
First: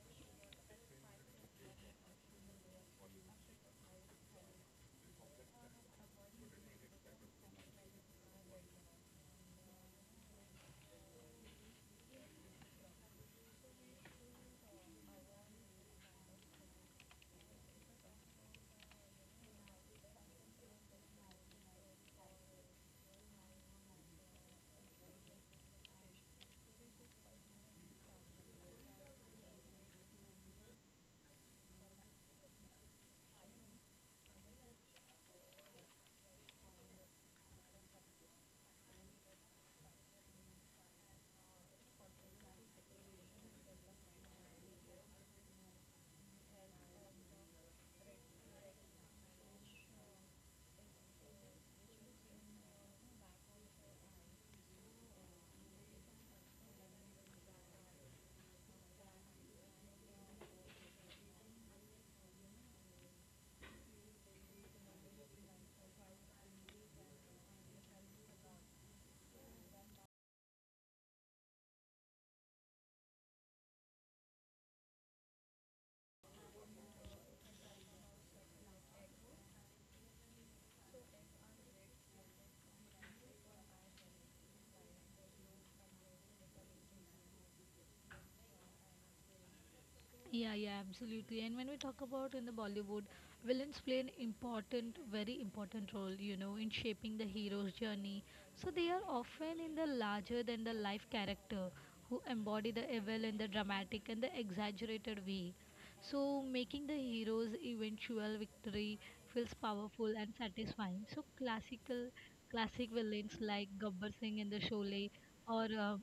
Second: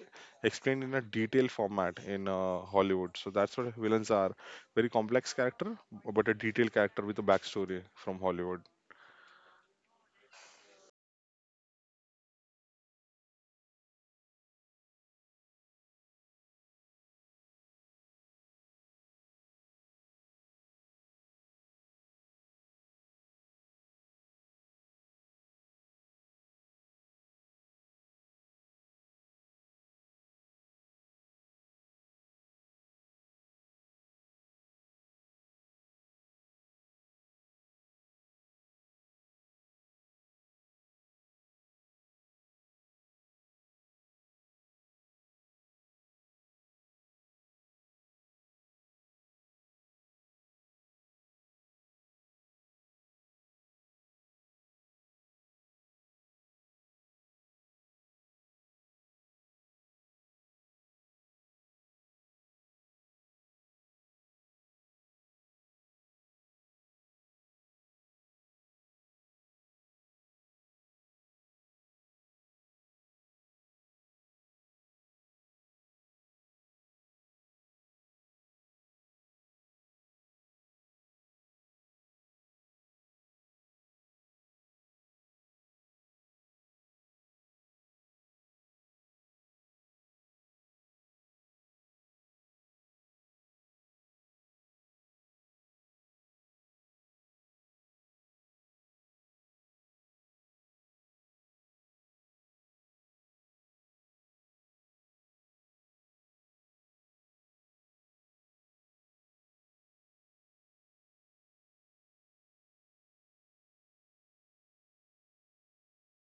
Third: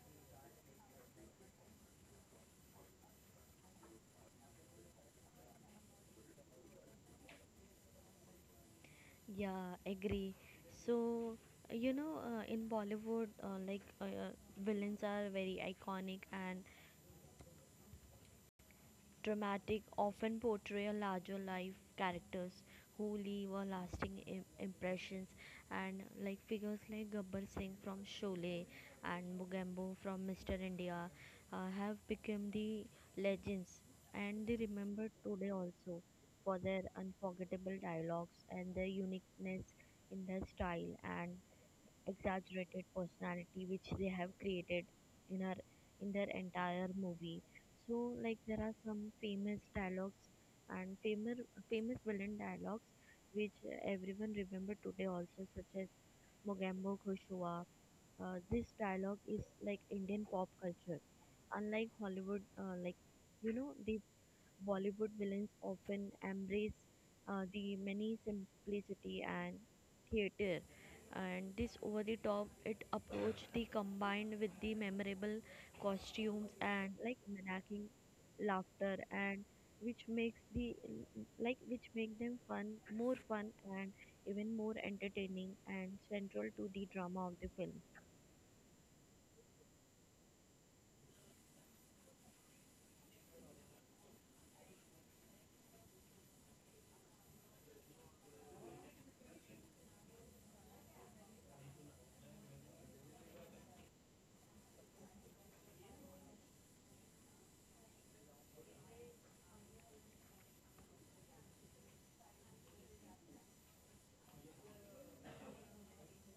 Speaker 1: explained in a detailed format in Hollywood, so that's what villains are, very complex character, but a detailed character with a backstory from Hollywood.
Speaker 3: Yeah, agree. So, in Bollywood, villains are very iconic and dramatic, often portray a larger life characters who leave a lasting impressions. And like figures like Gabbar Singh from Sholay and Mugambo from Mr. India have become the legends, and they remembered today also for their unforgettable dialogues and their uniqueness in their style and exaggerated personality which they have created in her in their entire movie. So like there are some famous dialogues and famous villain dialogues which everyone remember today also, such as Mogambo Khoshuwa. This dialogue is like Indian pop culture. Unlike Hollywood, like you know they Bollywood villains often embrace the many simplicity and theater, and this over the top it approach the combined with the memorable costumes and like mimicking laughter, and which makes the like which make them fun more fun and even more entertaining and central to the drama of the film.
Speaker 2: Yeah, yeah, absolutely. And when we talk about in the Bollywood, villains play an very important role, you know, in shaping the hero's journey. So they are often in the larger than the life character who embody the evil in the dramatic and the exaggerated way. So making the hero's eventual victory feels powerful and satisfying. So classic villains like Gabbar Singh in the Sholay or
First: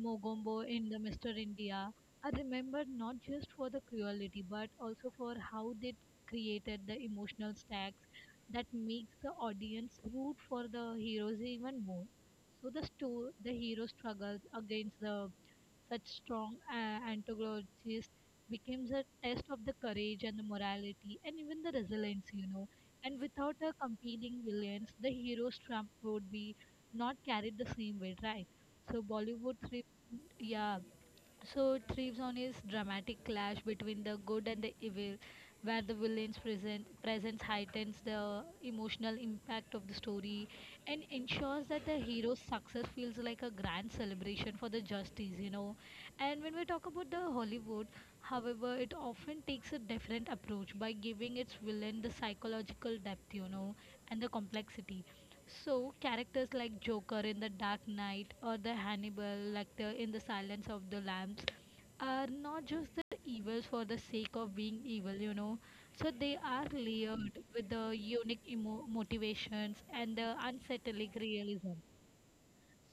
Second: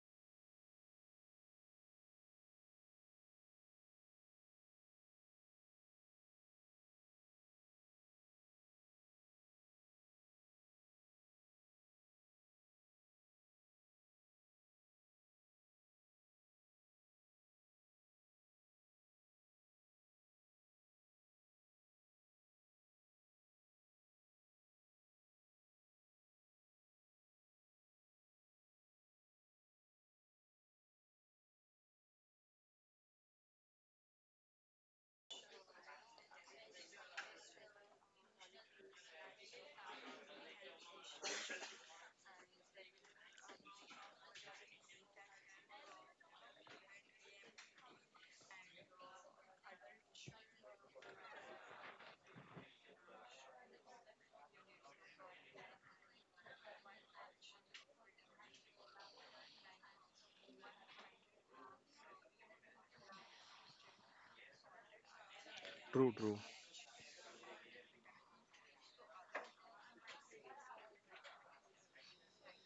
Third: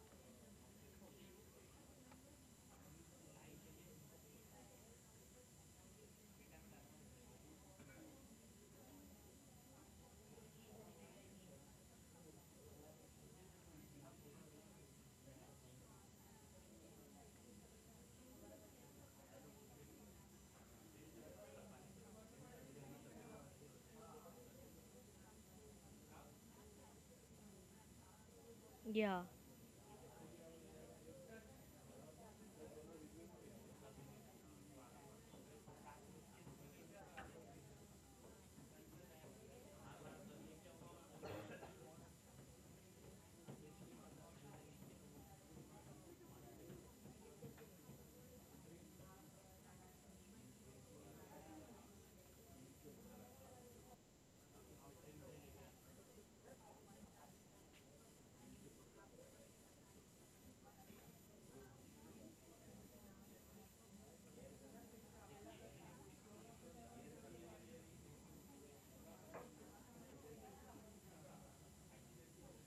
Speaker 2: Mogombo in the Mr. India are remembered not just for the cruelty but also for how they created the emotional stacks that makes the audience root for the heroes even more. So the hero struggles against the such strong antagonists becomes a test of the courage and the morality and even the resilience, you know. And without a compelling villains, the hero's trump would be not carried the same way, right? So
Speaker 3: Yeah,
Speaker 2: Yeah, so it thrives on his dramatic clash between the good and the evil, where the presence heightens the emotional impact of the story and ensures that the hero's success feels like a grand celebration for the justice, you know. And when we talk about the Hollywood, however, it often takes a different approach by giving its villain the psychological depth, you know, and the complexity. So characters like Joker in The Dark Knight or the Hannibal Lecter in The Silence of the Lambs are not just the evils for the sake of being evil, you know. So they
Speaker 1: True, true.
Speaker 2: are layered with the unique motivations and the unsettling realism.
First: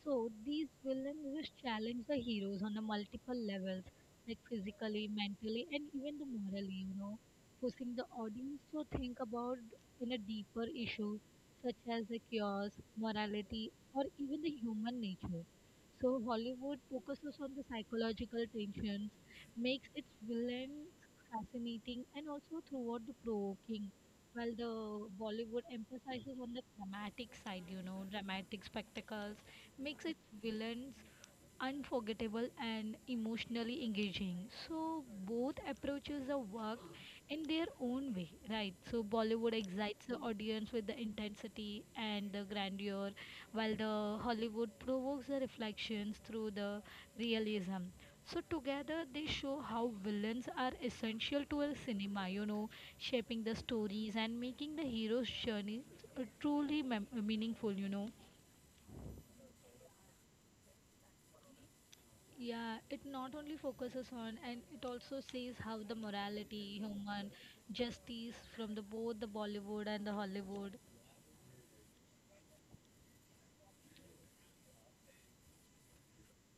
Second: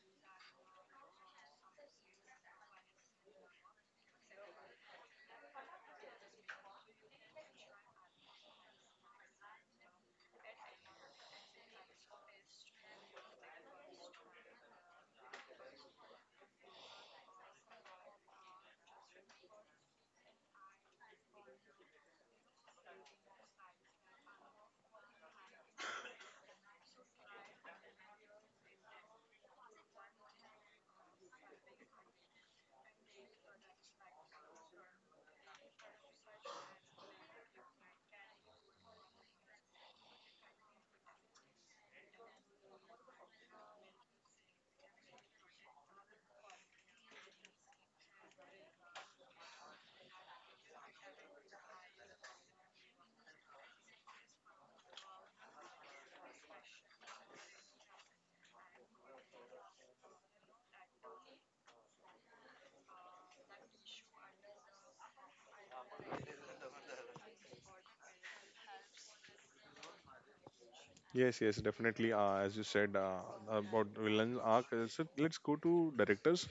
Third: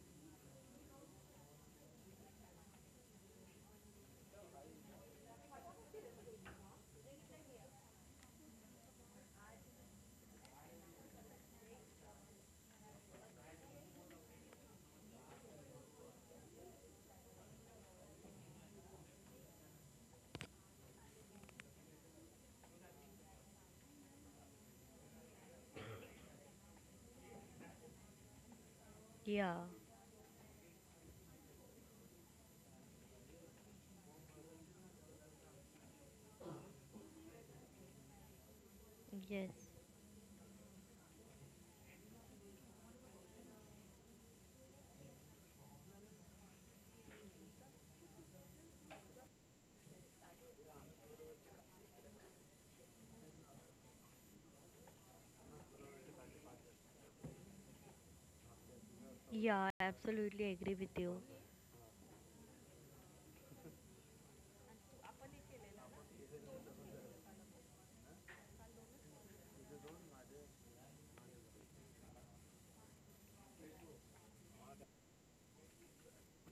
Speaker 2: So these villains just challenge the heroes on a multiple levels, like physically, mentally, and even the morally, you know, pushing the audience to think about in a deeper issue such as the chaos, morality, or even the human nature. So Hollywood focuses on the psychological tensions, makes its villains fascinating and also throughout the provoking, while the Bollywood emphasizes on the dramatic side, you know, dramatic spectacles,
Speaker 3: yeah,
Speaker 2: makes its villains unforgettable and emotionally engaging. So both approaches are work in their own way, right? So Bollywood
Speaker 3: yes.
Speaker 2: excites the audience with the intensity and the grandeur, while the Hollywood provokes the reflections through the realism. So together they show how villains are essential to a cinema, you know, shaping the stories and making the hero's journey truly meaningful, you know.
Speaker 3: Yeah, I absolutely agree with you.
Speaker 2: Yeah, it not only focuses on and it also says how the morality, human justice from the both the Bollywood and the Hollywood.
Speaker 1: Yes, yes, definitely. As you said, about villain arc, so let's go to directors.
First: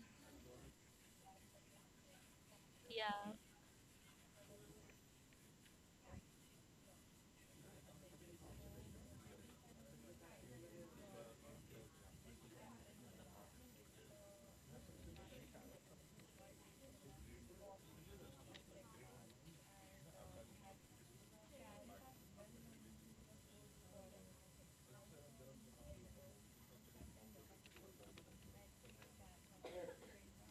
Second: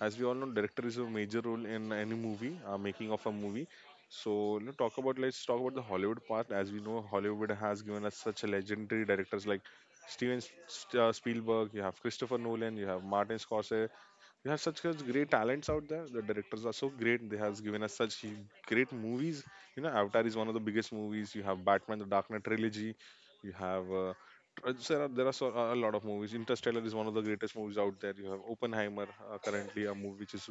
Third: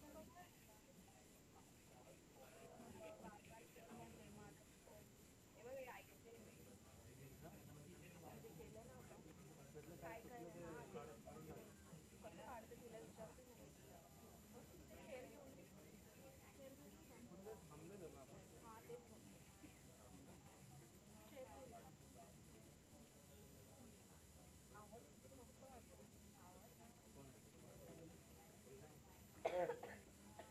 Speaker 1: As we all know, director is a major role in any movie, making of a
Speaker 2: Yeah,
Speaker 1: movie. So let's talk about the Hollywood part. As we know, Hollywood has given us such a legendary directors like Steven Spielberg. You have Christopher Nolan. You have Martin Scorsese. We have such great talents out there. The directors are so great. They has given us such great movies. You know, Avatar is one of the biggest movies. You have Batman: The Dark Knight trilogy. You have there are so, a lot of movies. Interstellar is one of the greatest movies out there. You have Oppenheimer, currently a movie which is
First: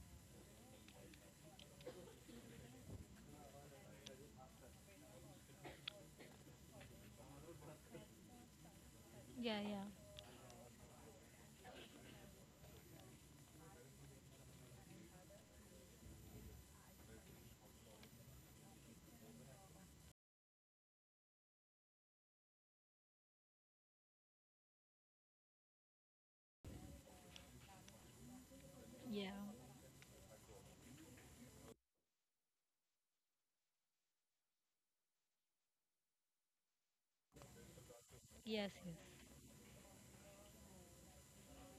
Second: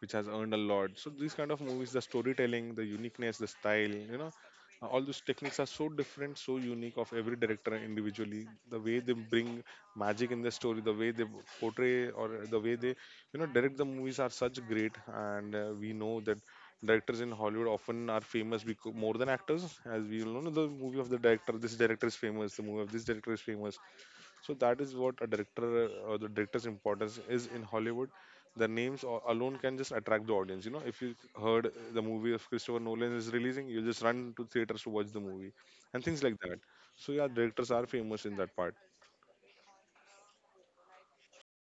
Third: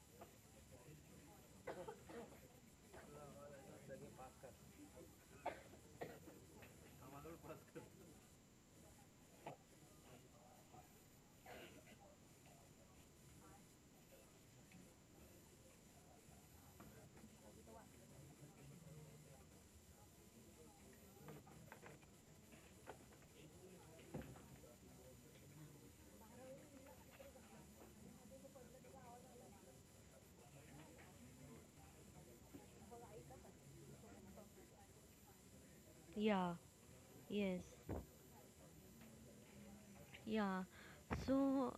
Speaker 1: which has earned a lot. So these kind of movies, the storytelling, the uniqueness, the style, all those techniques are so different, so unique of every director individually. The way they
Speaker 2: yeah,
Speaker 1: bring
Speaker 2: yeah,
Speaker 1: magic in the story, the way they portray, or the way they direct the movies are such great. And we know that directors in Hollywood often are famous because more than actors. As we all know, the movie of the director, this director is famous, the movie of this director is famous, so that is what a director, or the director's importance is in Hollywood. The names
Speaker 2: yeah.
Speaker 1: alone can just attract the audience. You know, if you heard the movie of Christopher Nolan is releasing, you just run to theaters to watch the movie, and things like
Speaker 3: Yeah,
Speaker 1: that. So yeah,
Speaker 3: yes.
Speaker 1: directors are famous in that
Speaker 2: Yes,
Speaker 1: part.
Speaker 2: yes.
Speaker 3: Yeah. So,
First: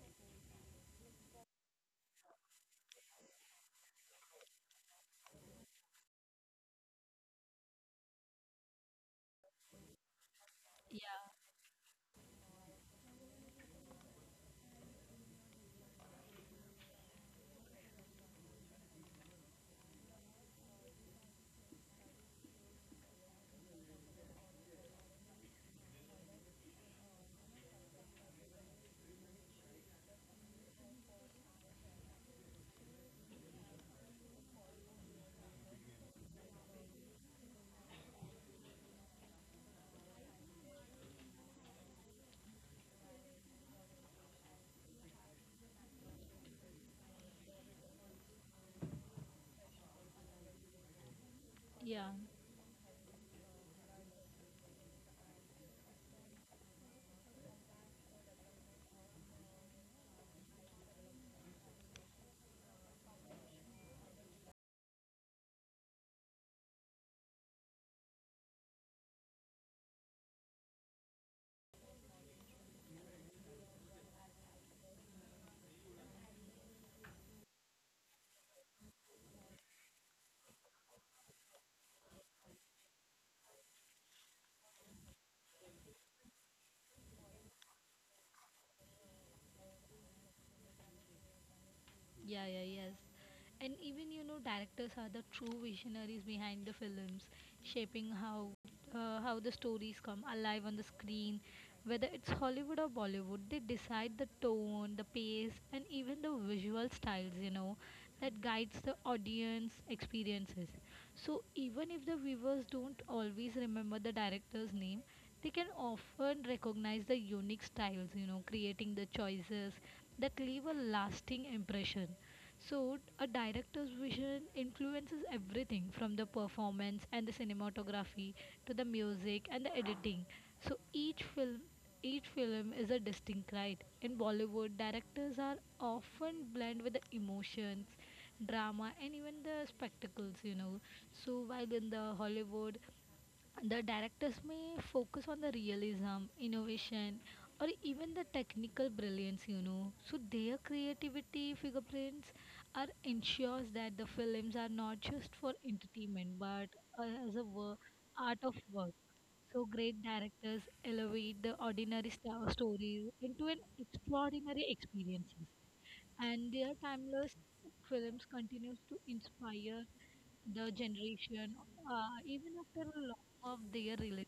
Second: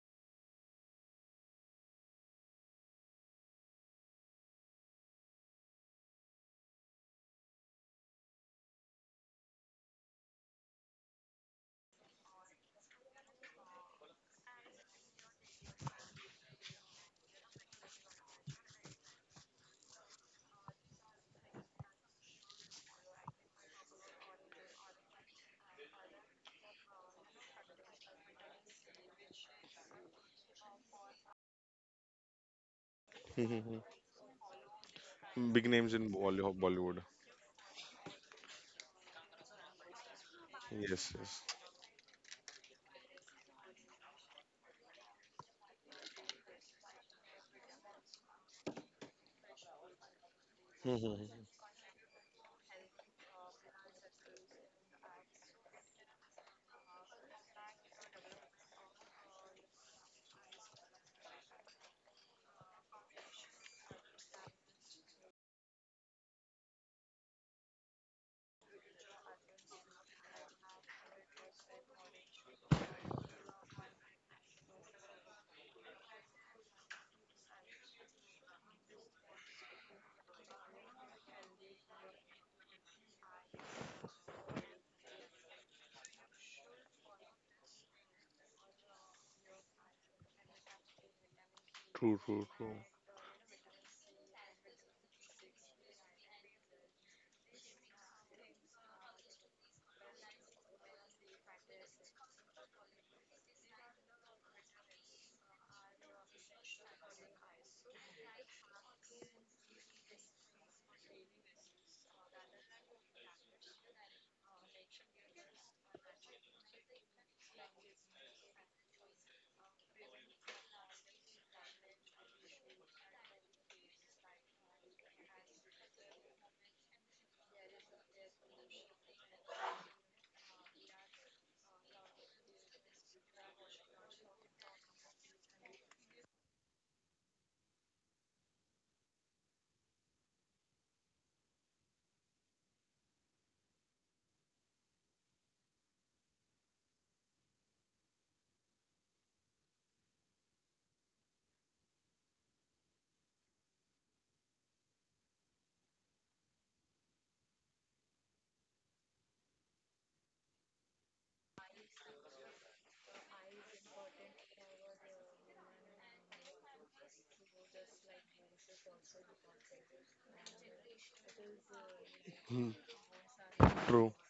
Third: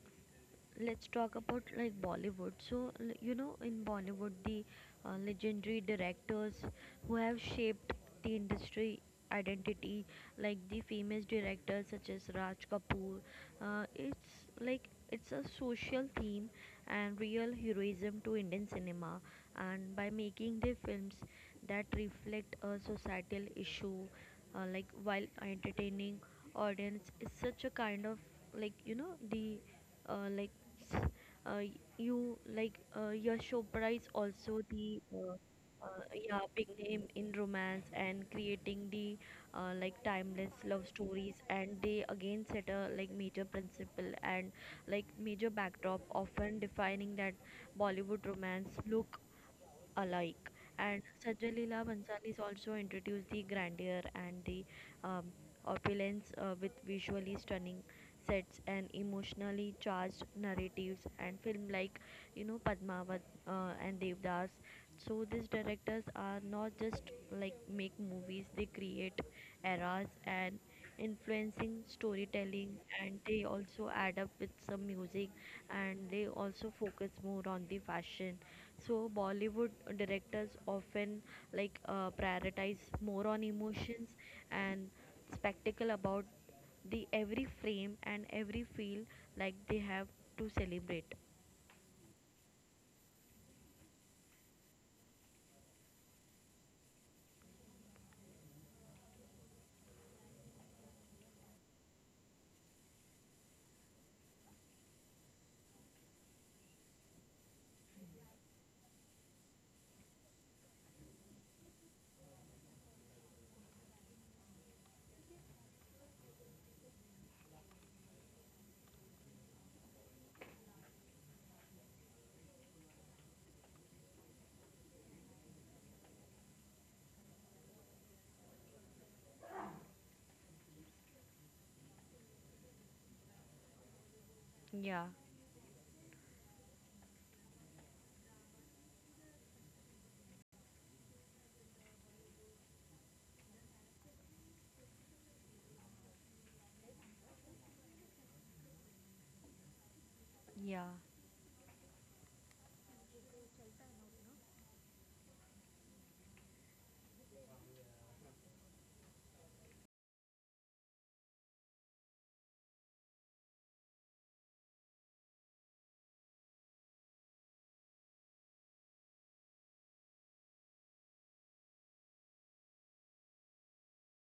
Speaker 3: let's talk about like Bollywood. So, in Bollywood, the legendary directors who have shaped the industry identity, like the famous
Speaker 2: Yeah,
Speaker 3: directors such as Raj Kapoor, it's like it's a social theme and real heroism to Indian cinema, and by making their films that reflect a societal issue, like while entertaining audience, is such a kind of like the like s- uh, you like Yash Chopra is also the
Speaker 1: Big names
Speaker 3: uh,
Speaker 1: in
Speaker 3: yeah
Speaker 1: Bolly-
Speaker 3: big name
Speaker 1: bollywood
Speaker 3: in romance, and creating the like timeless love
Speaker 1: Yes, yes.
Speaker 3: stories, and they again set a like major principle and like major backdrop often defining that Bollywood romance look alike. And Sajjal Leela
Speaker 2: yeah.
Speaker 3: Bhansalis also introduced the grandeur and the um, opulence, with visually stunning sets and emotionally charged narratives and film like Padmavat and Devdas. So these directors are not just like make movies; they create eras and influencing storytelling, and they also add up with some music, and they also focus more on the fashion. So bollywood directors often like prioritize more on emotions and spectacle about the every frame and every feel like they have to celebrate.
Speaker 1: True,
Speaker 2: Yeah,
Speaker 1: true, true.
Speaker 2: yeah, yes. And even you know, directors are the true visionaries behind the films, shaping how the stories come alive on the screen. Whether it's Hollywood or Bollywood, they decide the tone, the pace, and even the visual styles. You know, that guides the audience experiences. So even if the viewers don't always remember the director's name, they can often recognize the unique styles, you know, creating the choices that leave a lasting impression. So a director's vision influences everything from the performance and the cinematography to the music and the editing. So each film is a distinct right. In Bollywood,
Speaker 3: Yeah,
Speaker 2: directors are often blend with the emotions, drama and even the spectacles, you know. So while in the Hollywood, the directors may focus on the realism, innovation, or even the technical brilliance, you know. So their
Speaker 3: yeah.
Speaker 2: creativity fingerprints are ensures that the films are not just for entertainment but uh, as a work, art of work. So great directors elevate the ordinary stories into an extraordinary experiences, and their timeless films continues to inspire the generation even
Speaker 1: Hmm.
Speaker 2: after a lot of their
Speaker 1: True,
Speaker 2: release.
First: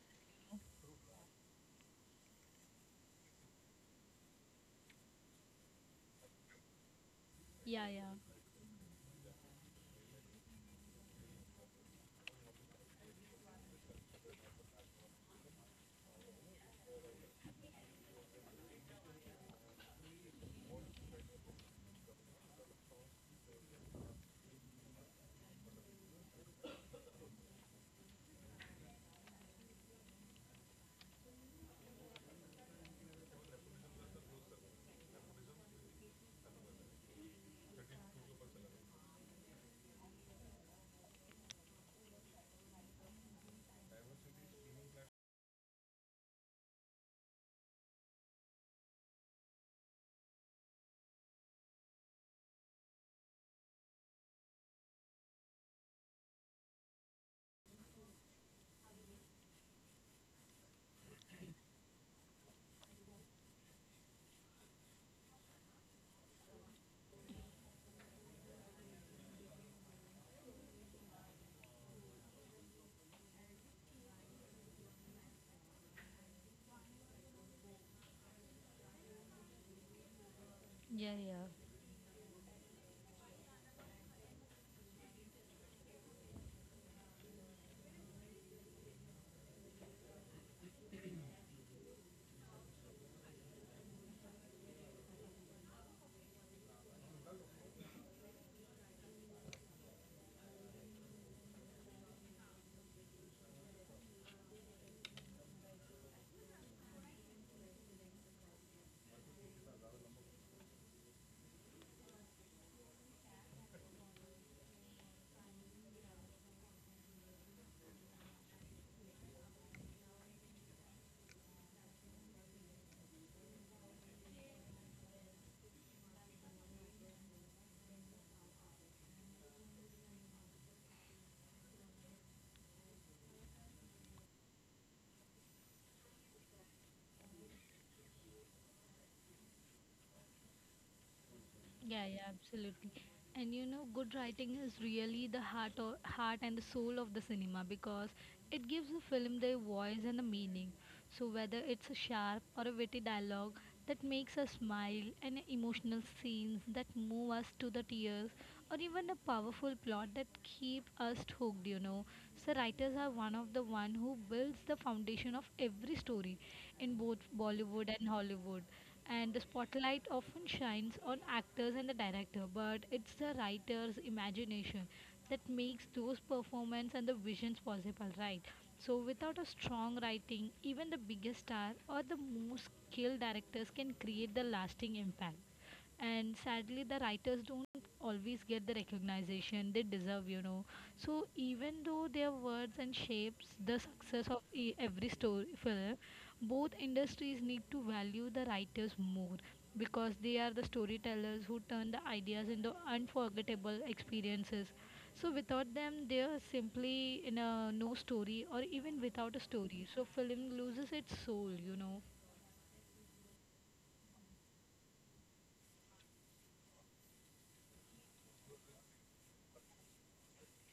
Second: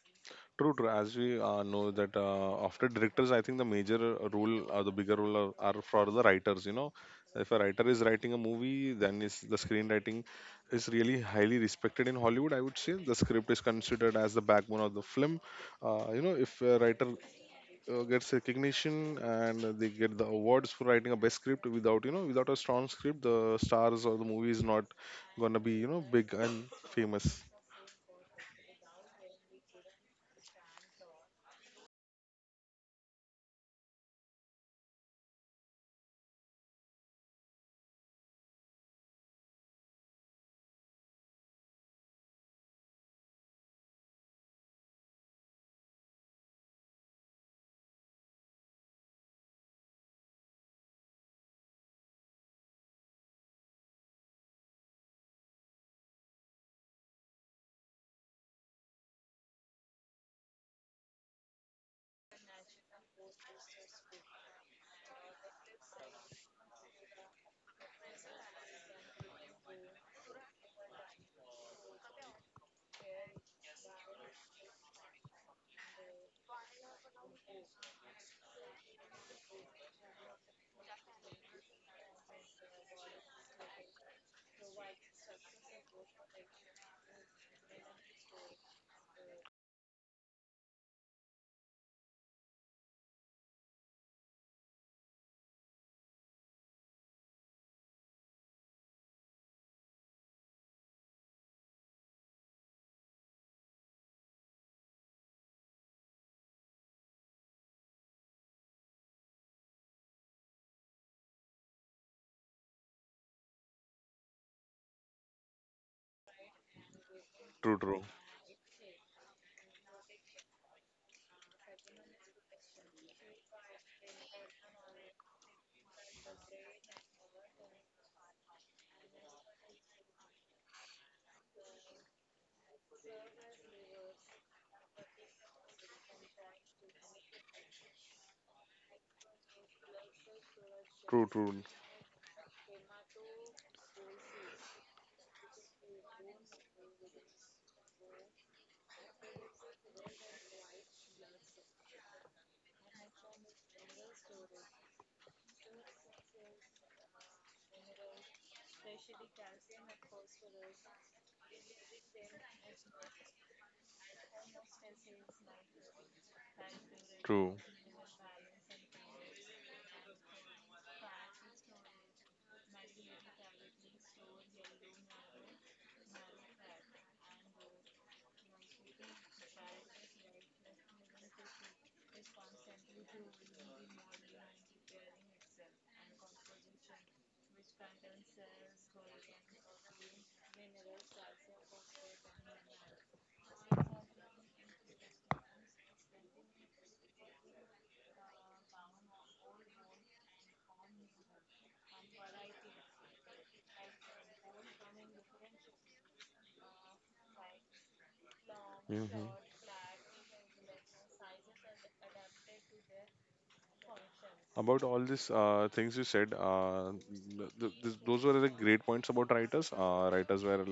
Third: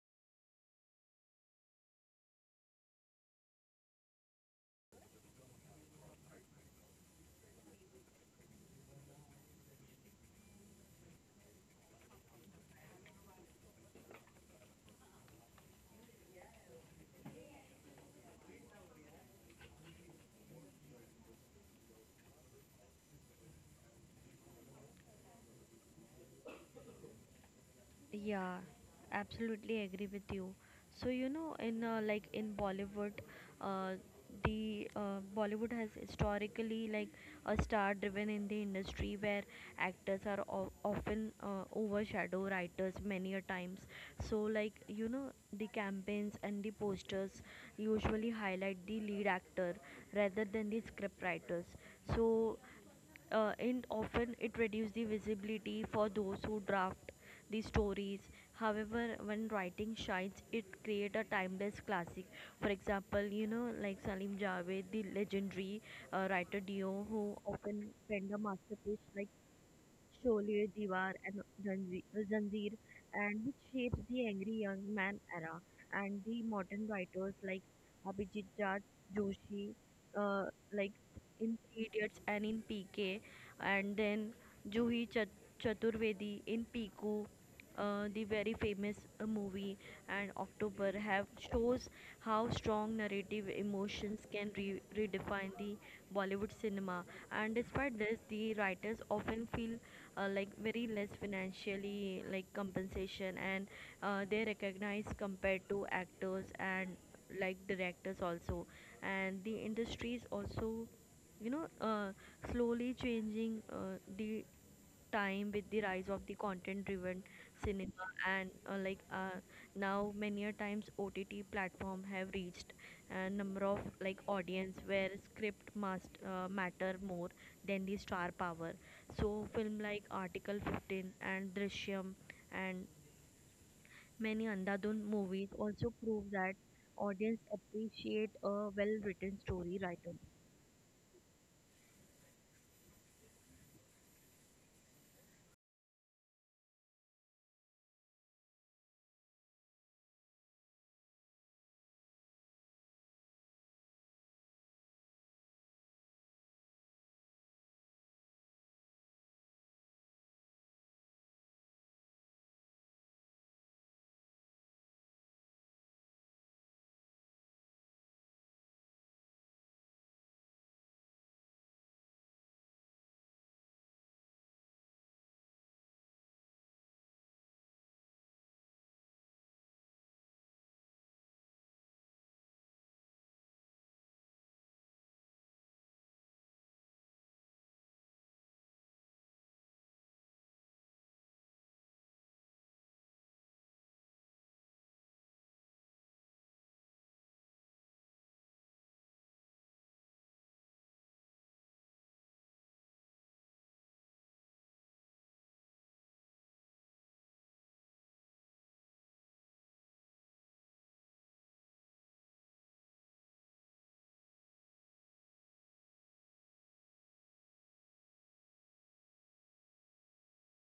Speaker 1: true, true. As we know that, after directors, I think the bigger role, are for the writers. You know, if a writer
Speaker 2: Yeah,
Speaker 1: is
Speaker 2: yeah,
Speaker 1: writing a movie, then is the screenwriting is really highly respected in Hollywood. I would say the script is considered as the backbone of the film. You know, if a writer gets recognition and they get the awards for writing a best script, without you know, without a strong script, the stars or the movie is not gonna be big and famous.
Speaker 3: Yeah, absolutely agree with you. So in like in Bollywood, uh, the Bollywood has historically like a star-driven in the industry where actors are often overshadow writers many a times. So like the campaigns and the posters usually highlight the lead actor rather than the script writers. So and often it reduces the visibility for those who draft the stories. However, when writing shines, it creates a timeless classic. For example, like Salim Javed, the legendary writer Dio, who often penned a masterpiece like Sholay, Diwar, and Zanjeer, and which shapes the angry young man era. And the modern writers like Abhijit Jat Joshi, uh, like
Speaker 2: yeah, yeah.
Speaker 3: in Three Idiots and in PK, and then Juhi Chaturvedi in Piku, the very famous movie, and October have shows how strong narrative emotions can redefine the Bollywood cinema. And despite this, the writers often feel like very less financially like compensation, and they recognize compared to actors and like directors also. And the industry is also you know uh, slowly changing the time with the rise of the content driven
Speaker 1: True, true.
Speaker 3: cinema, and now many a times OTT platform have reached a number of like audience where script must matter more than the star power. So film like article 15 and drishyam and many andhadhun movies also prove that audience appreciate a well written story writer.
Speaker 1: True, true,
Speaker 2: Yeah, absolutely. And you know, good writing is really the heart and the soul of the cinema because it gives the film their voice and a meaning. So whether it's a sharp or a witty dialogue that makes us smile and emotional scenes that move us to the tears or even a powerful plot that keep us hooked, you know. So writers are one of the one who builds the foundation of every story in both
Speaker 1: true.
Speaker 2: Bollywood and Hollywood, and the spotlight often shines on actors and the director, but it's the writer's imagination that makes those performances and the visions possible, right? So without a strong writing, even the biggest star or the most skilled directors can create the lasting impact. And sadly, the writers don't always get the recognition they deserve, you know. So even though their words and shapes the success of every story film, both industries need to value the writers more because they are the storytellers who turn the ideas into unforgettable experiences. So without them they are simply in a no story or even
Speaker 1: Mhm.
Speaker 2: without a story, so film loses its soul, you know
Speaker 1: About all these things you said, those were the great points about writers. Writers were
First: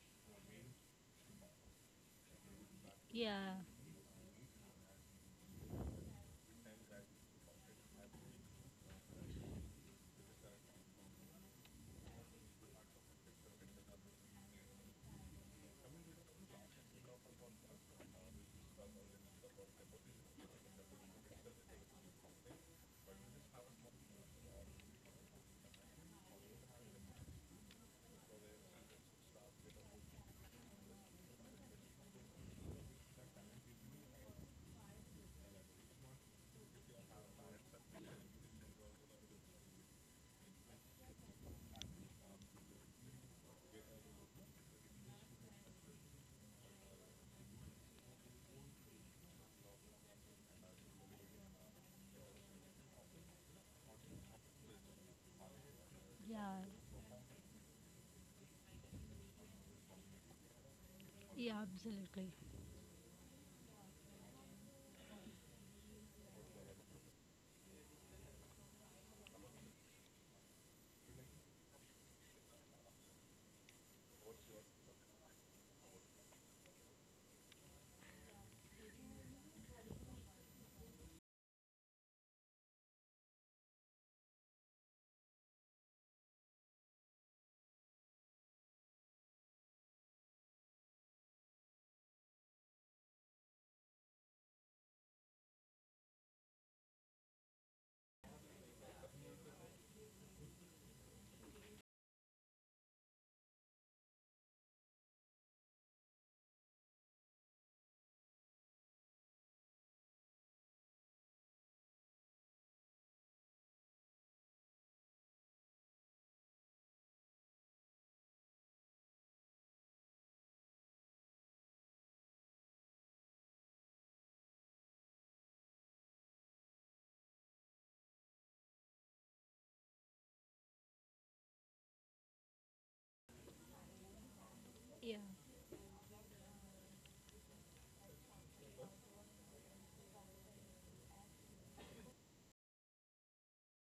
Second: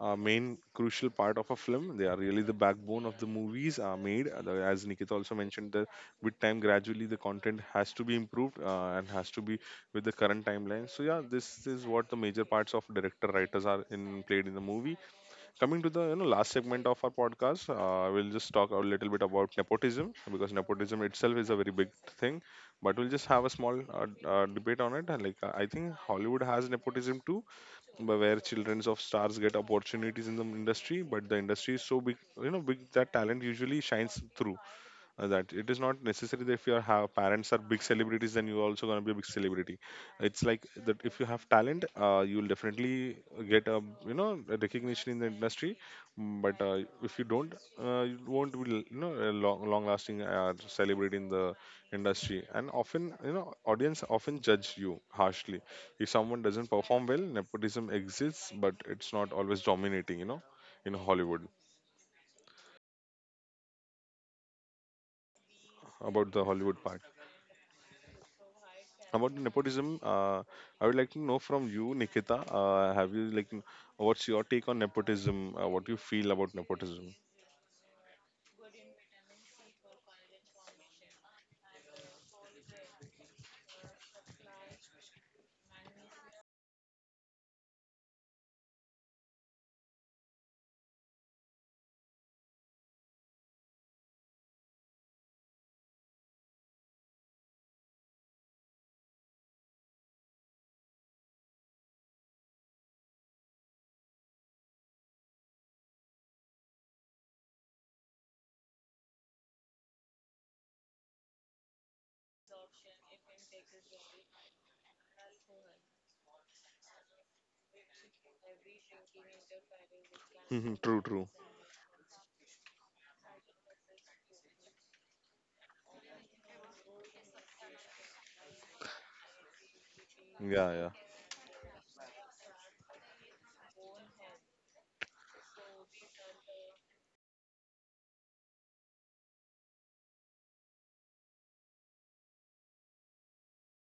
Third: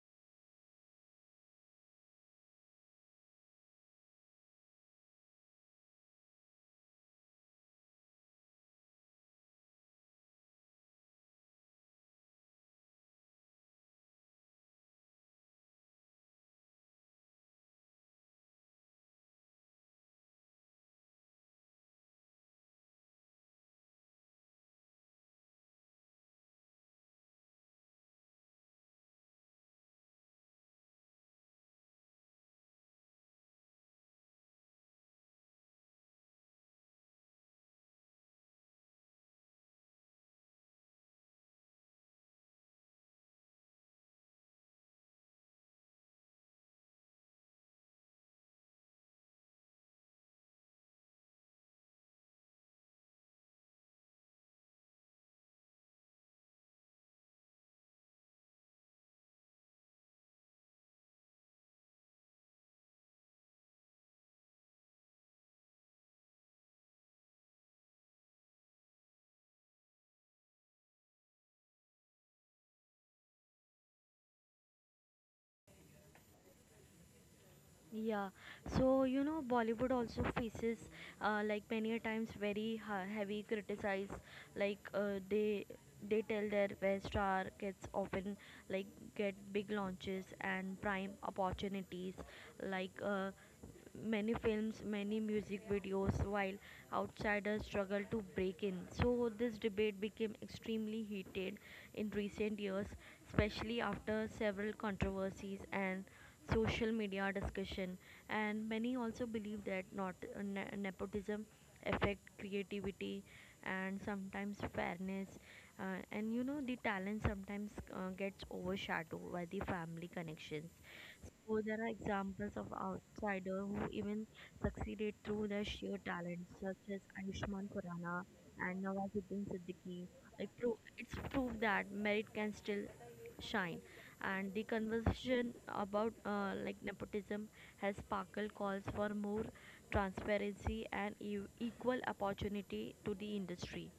Speaker 1: a main crucial part of a film. They are really the backbone of the
Speaker 2: yeah
Speaker 1: movies are made. As Nikita also mentioned, that with time gradually the content has to be improved, and has to be with the current timeline. So yeah, this is what the major parts of director writers are in played in the movie. Coming to the, last segment of our podcast, we'll just talk a little bit about nepotism, because nepotism itself is a very big thing, but we'll just have a small debate on it. And like, I think Hollywood has nepotism too, but where children of stars get opportunities in the industry. But the industry is so big, big that talent usually shines through, that it is not necessary that if your parents are big celebrities, then you're also going to be a big celebrity. It's like that, if you have talent, you will definitely get a you know a recognition in the industry. But if you don't, you won't be a long long lasting celebrity in the industry. And often audience often judge you harshly if someone
Speaker 2: yeah
Speaker 1: doesn't perform well. Nepotism exists, but it's not always dominating. In Hollywood.
Speaker 2: yeah absolutely
Speaker 1: About the Hollywood part. About the nepotism, I would like to know from you, Nikita. Have you like, n- What's your take on nepotism? What do you feel about nepotism?
Speaker 3: Yeah, so Bollywood also faces like many a times very heavy criticize. Like they tell their where star gets often like get big launches and prime opportunities. Like many films, many music videos, while outsiders struggle to break in. So, this debate became extremely heated in recent years, especially after several controversies and social media discussion. And many also believe that not nepotism affect creativity and sometimes fairness, uh, and the talent sometimes gets overshadowed by the family connections.
Speaker 1: Mhm, true, true.
Speaker 3: So there are examples of outsiders who even succeeded through their sheer talent, such as Ayushmann Khurrana and Nawazuddin Siddiqui. It
Speaker 1: Yeah, yeah.
Speaker 3: it's proof that merit can still shine. And the
Speaker 2: yeah
Speaker 3: conversation about like nepotism has sparkled calls for more transparency and equal opportunity to the industry.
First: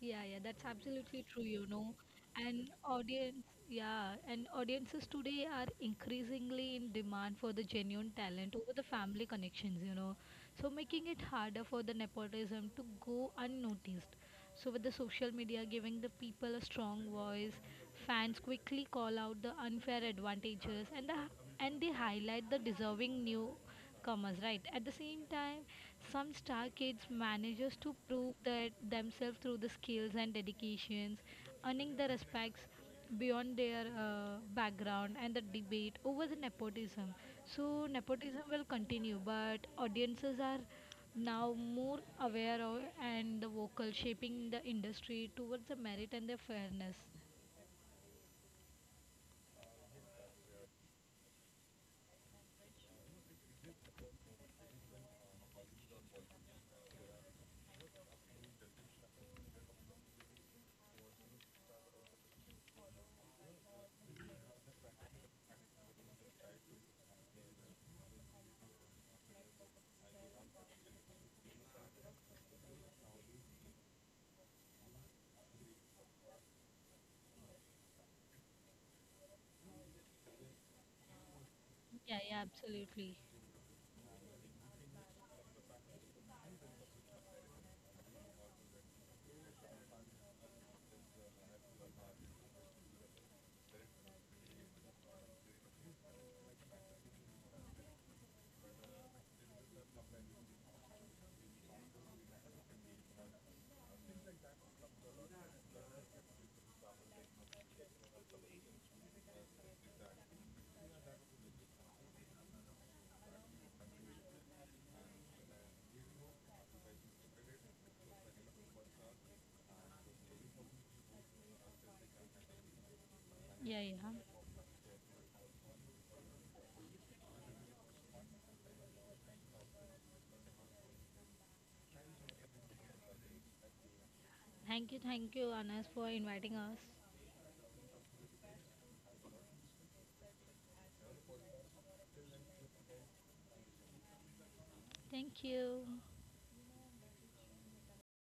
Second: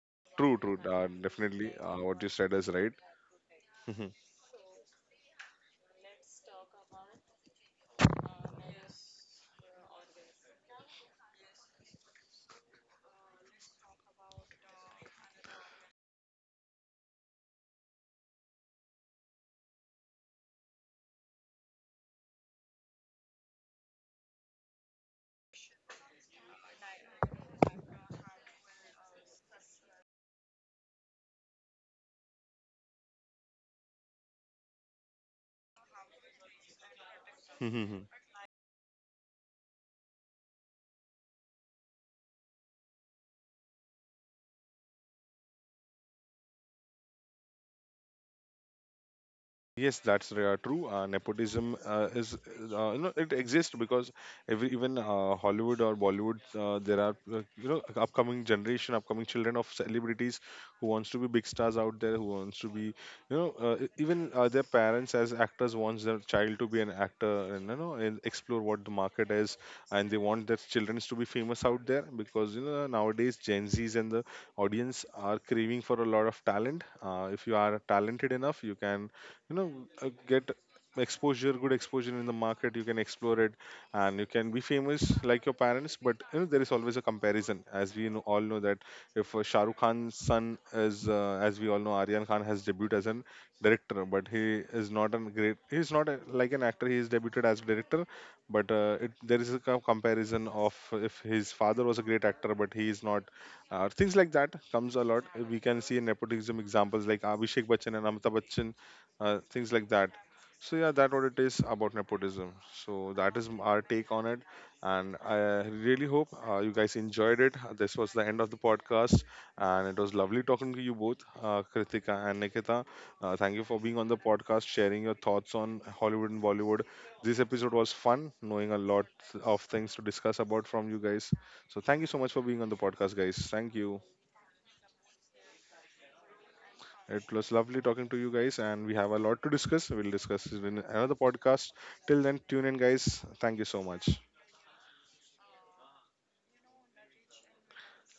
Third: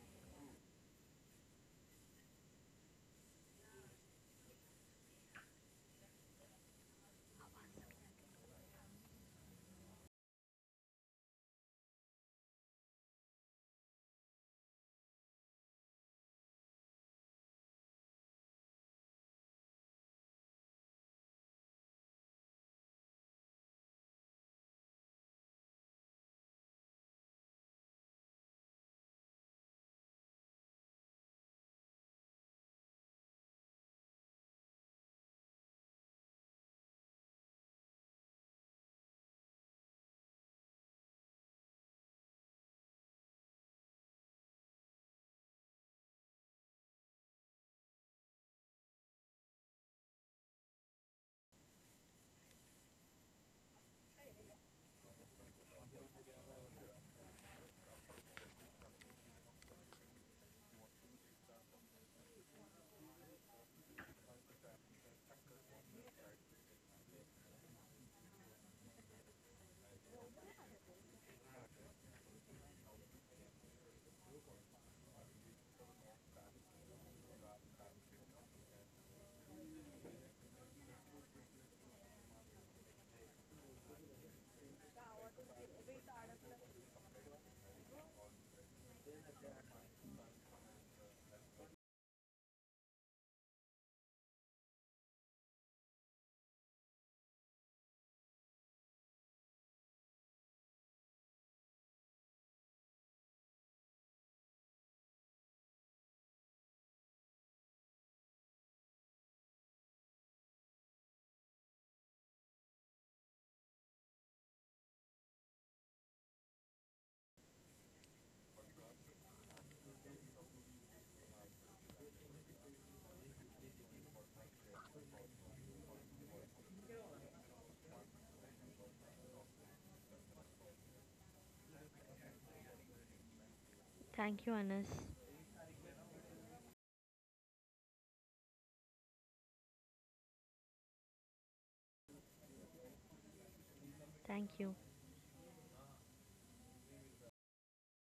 Speaker 2: Yeah, yeah,
Speaker 1: True,
Speaker 2: that's
Speaker 1: true.
Speaker 2: absolutely true, you
Speaker 1: Definitely.
Speaker 2: know.
Speaker 1: What you said is
Speaker 2: And
Speaker 1: right.
Speaker 2: audience,
Speaker 1: Mhm,
Speaker 2: yeah, and audiences today are increasingly in demand for the genuine talent over the family connections, you know. So making it harder for the nepotism to go unnoticed. So, with the social media giving the people a strong voice, fans quickly call out the unfair advantages, and they highlight the deserving newcomers. Right. At the same time, some star kids manages to prove that themselves through the skills and dedications, earning the respects beyond their background and the debate over the nepotism.
Speaker 1: mhm,
Speaker 2: So
Speaker 1: mhm.
Speaker 2: nepotism will continue, but audiences are now more aware of and vocal, shaping the industry towards the merit and the fairness.
Speaker 1: Yes, that's true. Nepotism is. It exists because even Hollywood or Bollywood, there are, upcoming generation, upcoming children of celebrities who wants to be big stars out there, who wants to be, even their parents as actors wants their child to be an actor, and explore what the market is. And they want their children to be famous out there, because, nowadays Gen Zs and the audience are craving for a lot of talent. If you are talented enough, you can you know get exposure good exposure in
Speaker 2: Yeah,
Speaker 1: the
Speaker 2: yeah,
Speaker 1: market, you can
Speaker 2: absolutely.
Speaker 1: explore it, and you can be famous like your parents. But there is always a comparison, as we know, all know, that if Shah Rukh Khan's son is, as we all know, Aryan Khan has debuted as an director, but he is not a great, he is not a, like an actor, he is debuted as a director. But there is a comparison of, if his father was a great actor, but he is not, things like that comes a lot. We can see in nepotism examples like Abhishek Bachchan and Amitabh Bachchan, things like that. So yeah, that what it is about nepotism. So that is our take on it, and I really hope you guys enjoyed it. This was the end of the podcast, and it was lovely talking to you both, Kritika and Nikita. Thank you for
Speaker 2: Yeah,
Speaker 1: being
Speaker 2: yeah.
Speaker 1: on the podcast, sharing your thoughts on Hollywood and Bollywood. This episode was fun, knowing a lot of things to discuss about from you guys. So thank you so much for being on the podcast, guys. Thank you.
Speaker 3: Thank you, Anas.
Speaker 2: Thank you, Anas, for inviting us.
Speaker 1: It was lovely talking to you guys, and we have a lot to discuss. We'll discuss it in another podcast. Till then, tune in, guys. Thank you so much.
Speaker 3: Thank you.
Speaker 2: Thank you.